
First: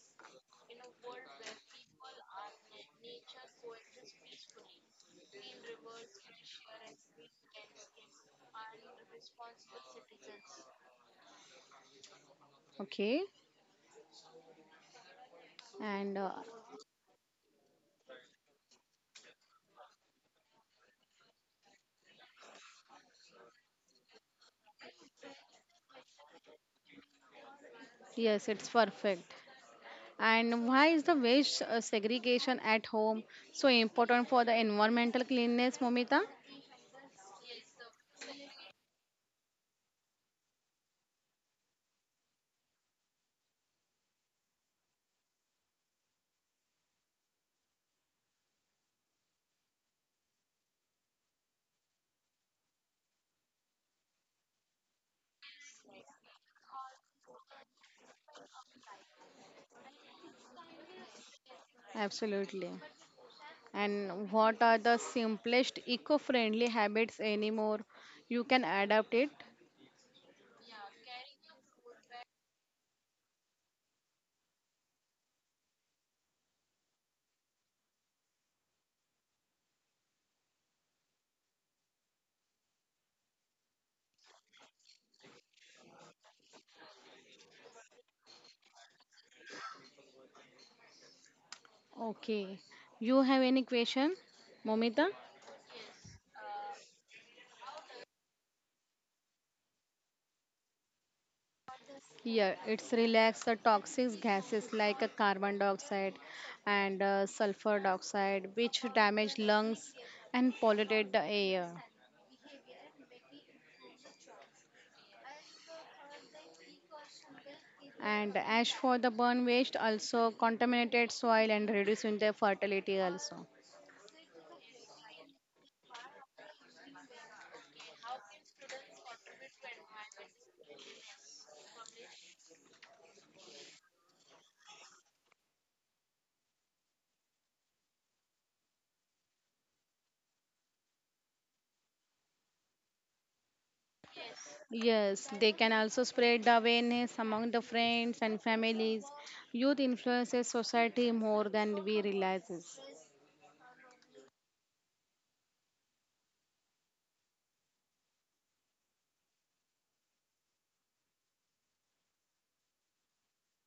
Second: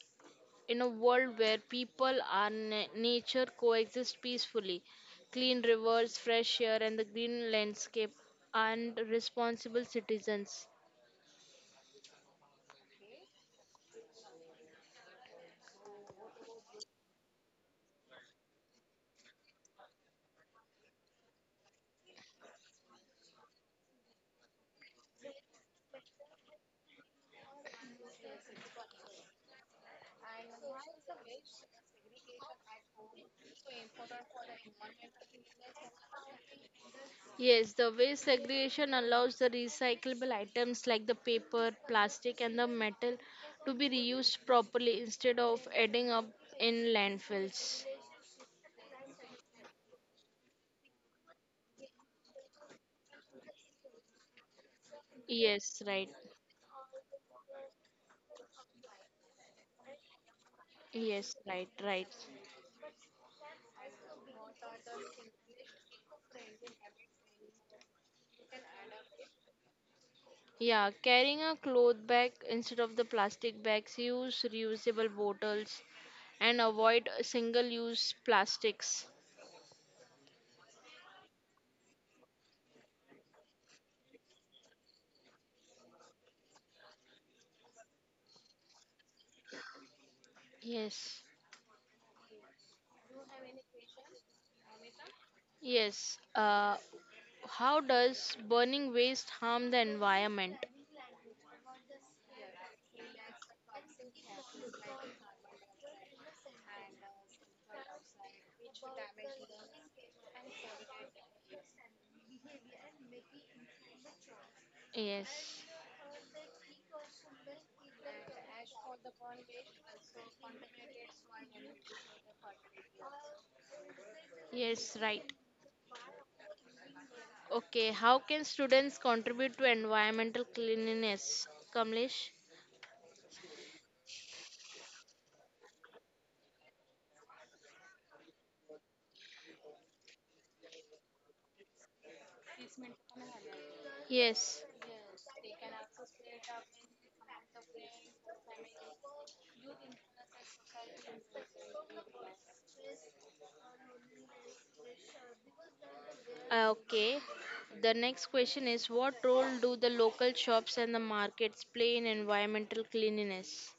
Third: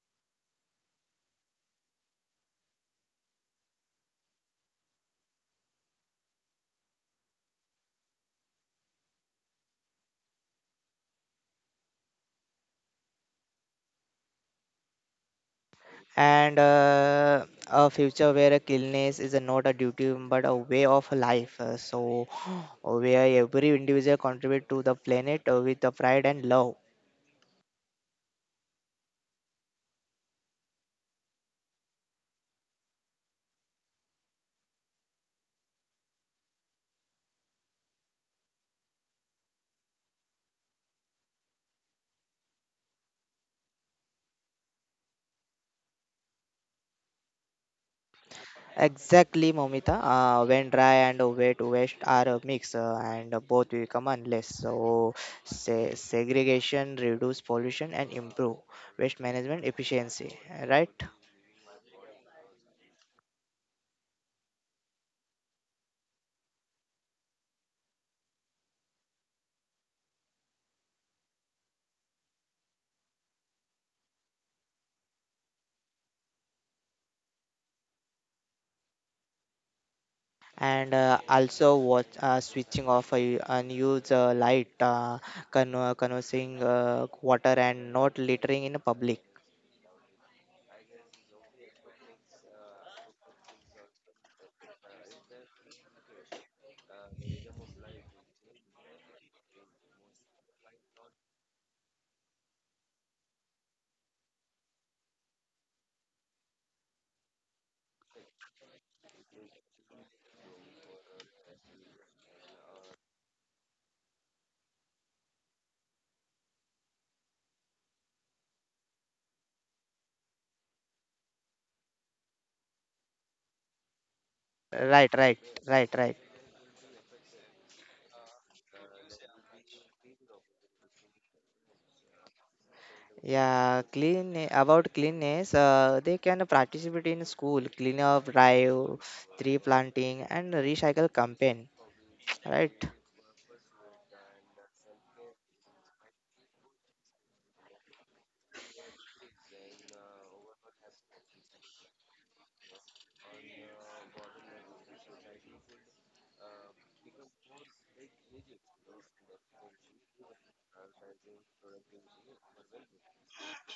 In a world where people and nature coexist peacefully, clean rivers, fresh air, and the green landscape, and responsible citizens.
Okay, and
And a future where cleanliness is not a duty but a way of life. So where every individual contribute to the planet with the pride and love.
yes, it's perfect. And why is the waste segregation at home so important for the environmental cleanness, Momita?
Yes, the waste segregation allows the recyclable items like the paper, plastic, and the metal to be reused properly instead of ending up in landfills.
Exactly, Momita. When dry and wet waste are mixed, and both become unless so
Yes, right.
segregation, reduce pollution, and improve waste management efficiency. Right?
Yes, right, right.
Absolutely. And what are the simplest eco-friendly habits anymore you can adapt it?
Yeah, carrying a cloth bag instead of the plastic bags, use reusable bottles and avoid single use plastics.
And also, what switching off unused light, conversing water, and not littering in public.
Yes,
Okay, you have any question, Momita?
yes. How does burning waste harm the environment?
Yeah, it's relax the toxic gases like a carbon dioxide and sulfur dioxide, which damage lungs and pollute the air.
Yes,
And ash for the burn waste also contaminated soil and reducing the fertility also.
yes,
Right,
right.
right, right, right.
Okay, how can students contribute to environmental cleanliness, Kamlesh?
Yeah, clean about cleanness, they can participate in school cleanup drive, tree planting, and recycle campaign. Right?
Yes.
Yes, they can also spread the awareness among the friends and families. Youth influences society more than we realizes.
Ah, okay, the next question is, what role do the local shops and the markets play in environmental cleanliness?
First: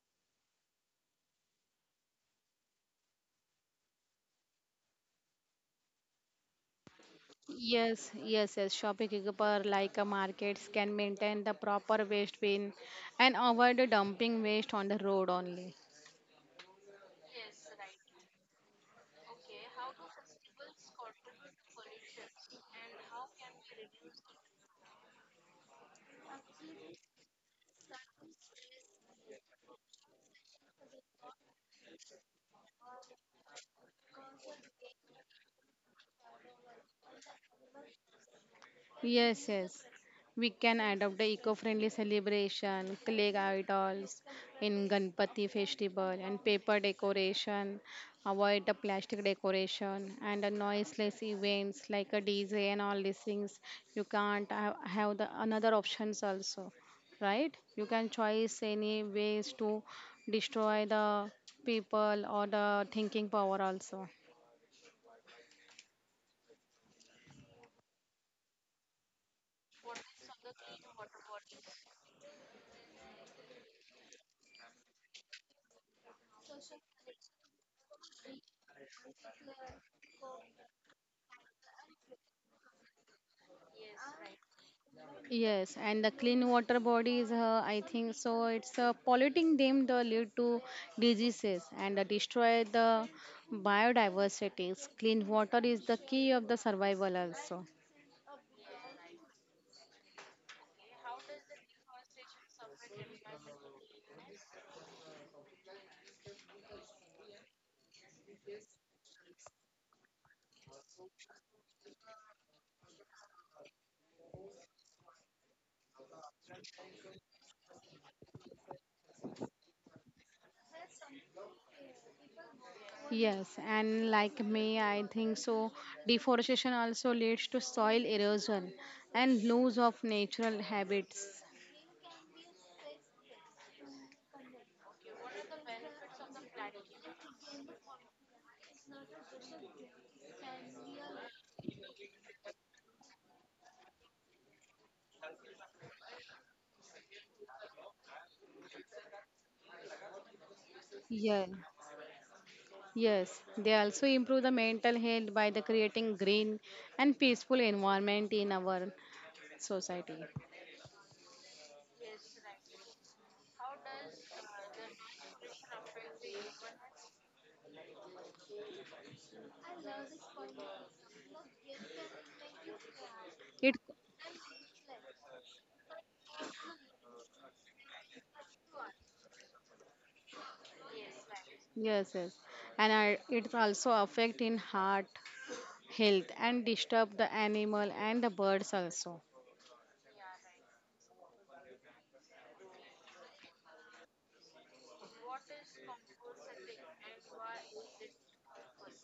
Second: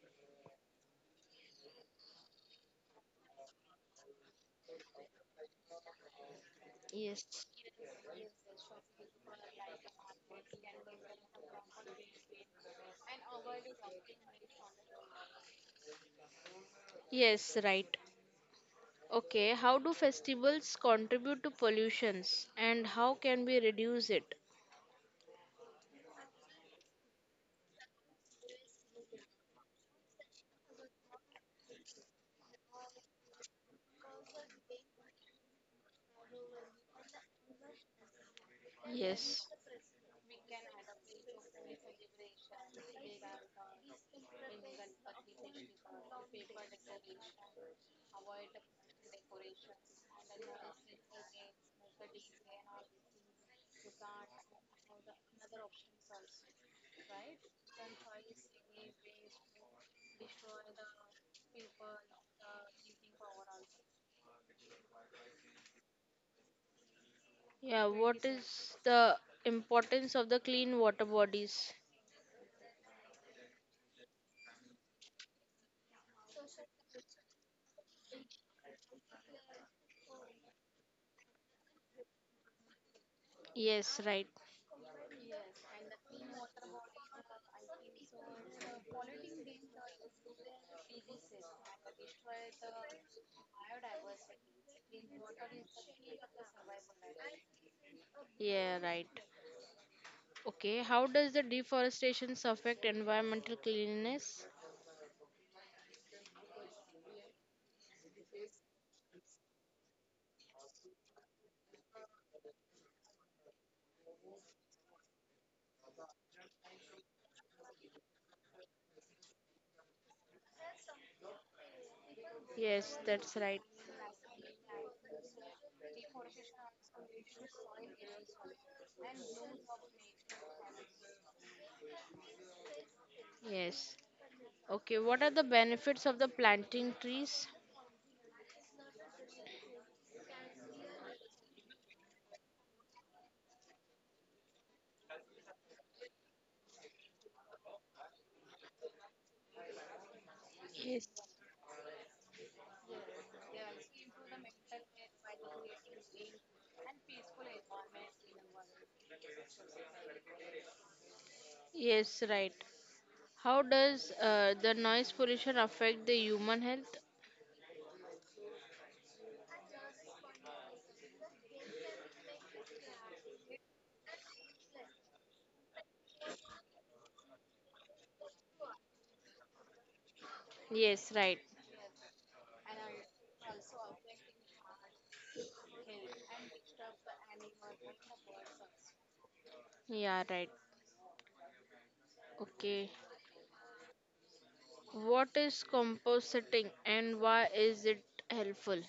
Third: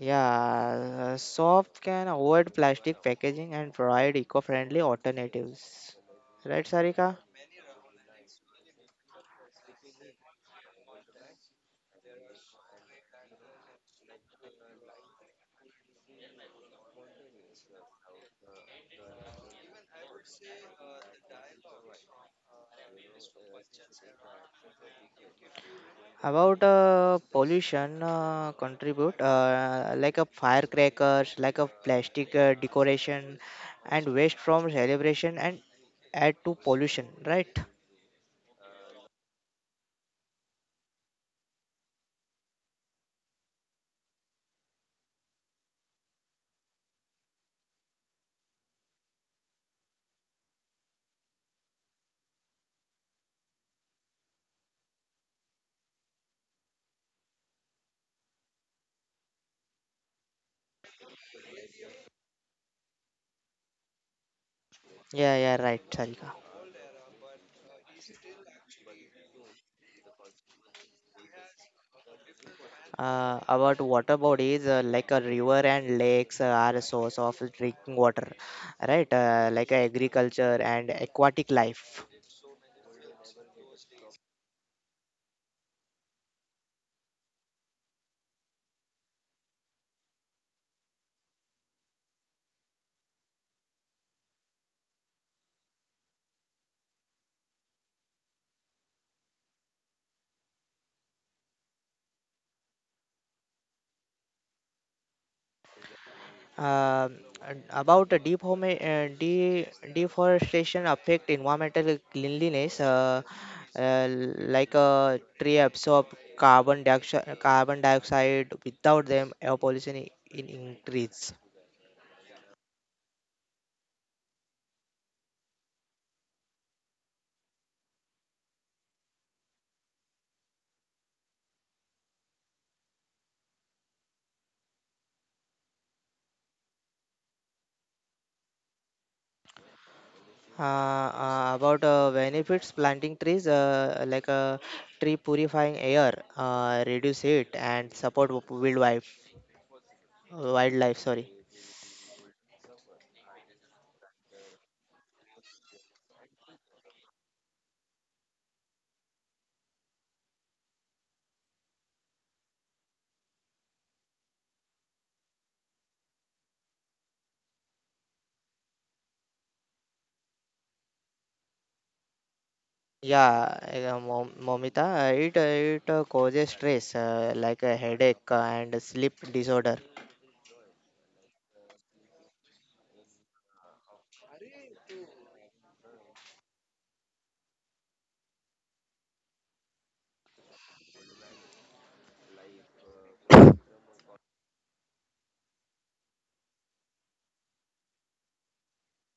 Yeah, soft can avoid plastic packaging and provide eco-friendly alternatives. Right, Sarika?
Yes.
Yes, yes, yes. Shopkeeper like a markets can maintain the proper waste bin and avoid dumping waste on the road only.
Yes, right. Okay, how do festivals contribute to pollutions and how can we reduce it?
About pollution contribute like a firecrackers, like a plastic decoration, and waste from celebration and add to pollution. Right?
Yes,
Yes.
yes. We can adopt the eco-friendly celebration, clay idols in Ganpati festival and paper decoration, avoid the plastic decoration and the noiseless events like a DJ and all these things. You can't ha- Have the another options also, right? You can choose any ways to destroy the people or the thinking power also.
Yeah, yeah, right, Sarika.
Yeah, what is the importance of the clean water bodies?
About water bodies like a river and lakes are a source of drinking water right like agriculture and aquatic life.
Yes, right.
Yes, and the clean water bodies, I think so. It's polluting them the lead to diseases and destroy the biodiversity. Clean water is the key of the survival also.
Yeah, right. Okay, how does the deforestation affect environmental cleanliness?
Um, and about the deep home de- deforestation affect environmental cleanliness uh, like a tree absorb carbon dioxide without them air pollution in increase.
Yes,
Yes,
and
that's
like
right.
me, I think so. Deforestation also leads to soil erosion and loss of natural habits.
Yes. Okay, what are the benefits of the planting trees?
About benefits planting trees like tree purifying air reduce heat and support wildlife wildlife sorry.
Yeah,
Yes.
yes. They also improve the mental health by the creating green and peaceful environment in our society.
Yes, right. How does the noise pollution affect the human health?
Yeah,
It
momita it causes stress like a headache and sleep disorder.
Yes, right.
yes, yes, and I, it also affect in heart health and disturb the animal and the birds also.
Yeah, right. Okay. What is compositing and why is it helpful?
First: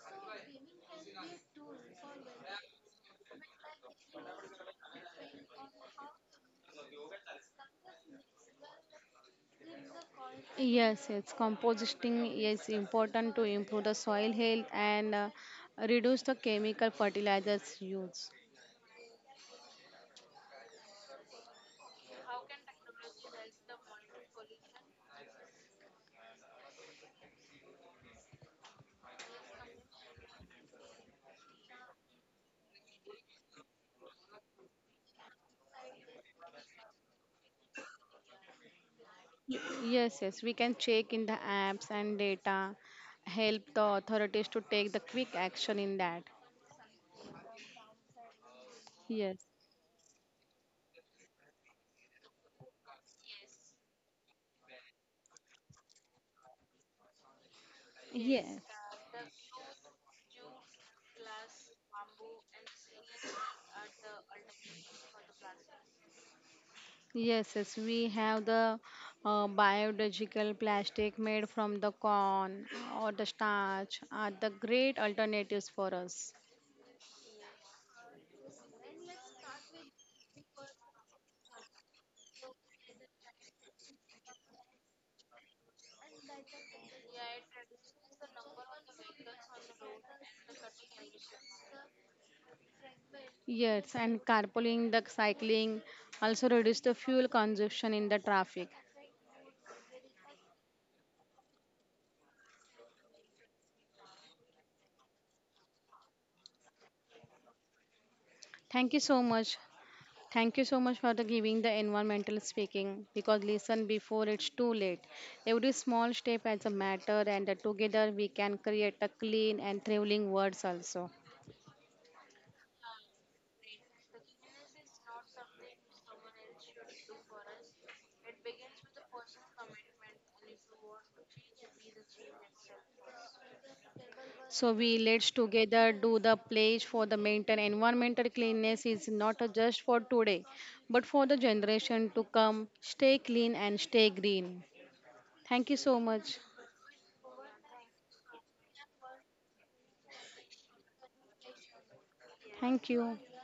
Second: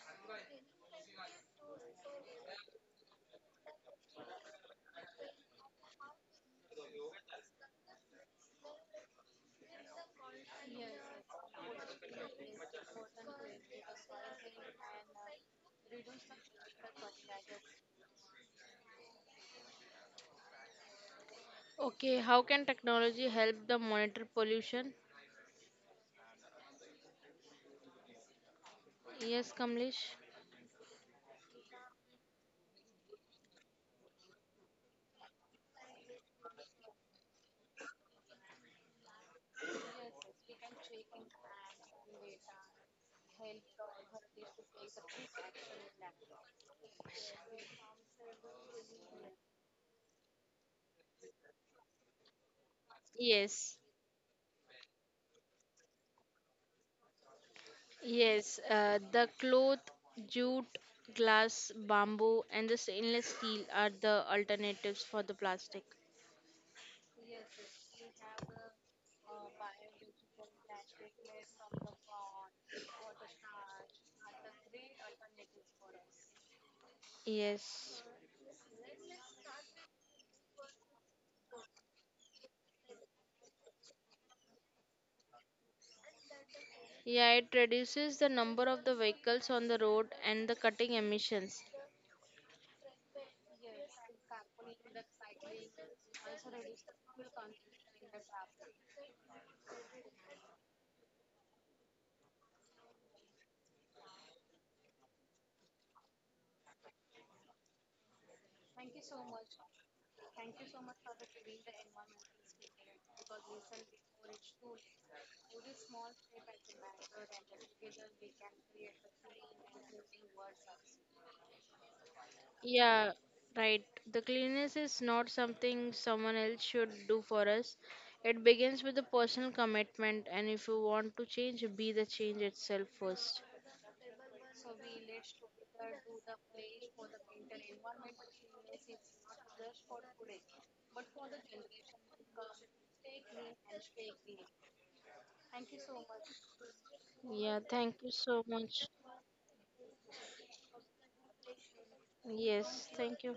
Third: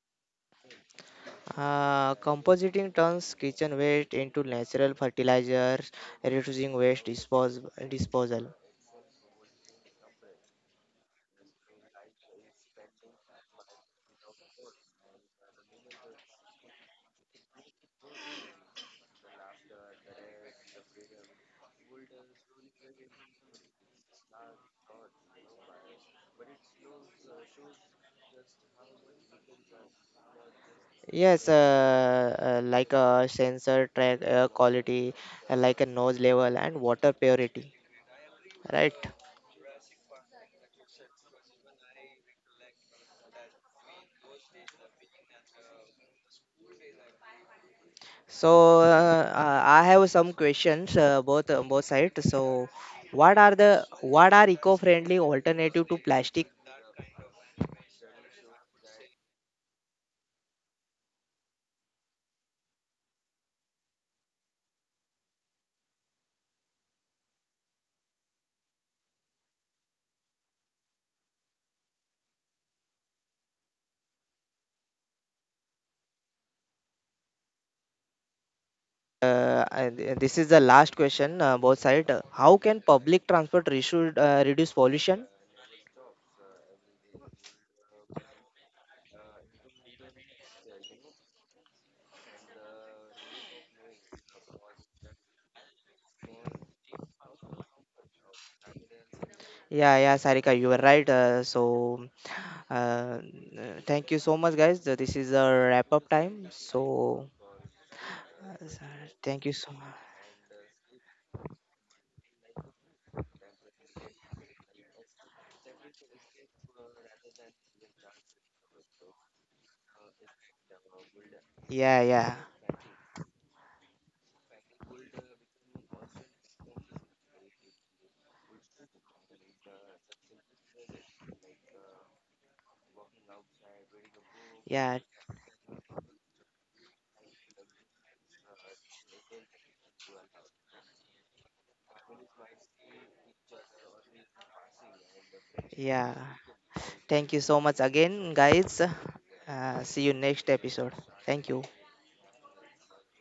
Uh, compositing turns kitchen waste into natural fertilizers reducing waste disposal.
Yes, yes, composting is important to improve the soil health and reduce the chemical fertilizers use.
Okay, how can technology help the monitor pollution? Yes, Kamlesh.
Yes, like a sensor track air quality, like a noise level and water purity, right?
Y- yes, yes, we can check in the apps and data help the authorities to take the quick action in that.
So
Yes,
I have some questions both on both sides. So what are
Yes.
the what are eco-friendly alternative to plastic?
yes.
Yes, the cloth, jute, glass, bamboo, and the stainless steel are the alternatives for the plastic.
Yes, yes, we have the biodegradable plastic made from the corn or the starch are the great alternatives for us.
Yes.
This is the last question both side. How can public transport reduce reduce pollution?
Yeah, it reduces the number of the vehicles on the road and the cutting emissions.
Yes, and carpooling, the cycling also reduce the fuel consumption in the traffic.
Yeah, yeah, Sarika, you were right. So thank you so much, guys. This is a wrap up time. So.
Thank you so much.
Thank you so much.
Thank you so much for the giving the environmental speaking because listen before it's too late. Every small step has a matter and together we can create a clean and thriving world also.
Yeah, yeah,
Yeah, right. The cleanliness is not something someone else should do for us. It begins with the personal commitment, and if you want to change, be the change itself first.
So we
yeah,
let's together do the pledge for the maintain environmental cleanness is not a just for today, but for the generation to come. Stay clean and stay green. Thank you so much.
yeah. Thank you
Yeah,
so much
thank you so
again,
much.
guys. See you next episode. Thank you.
Thank
Yes,
you.
thank you.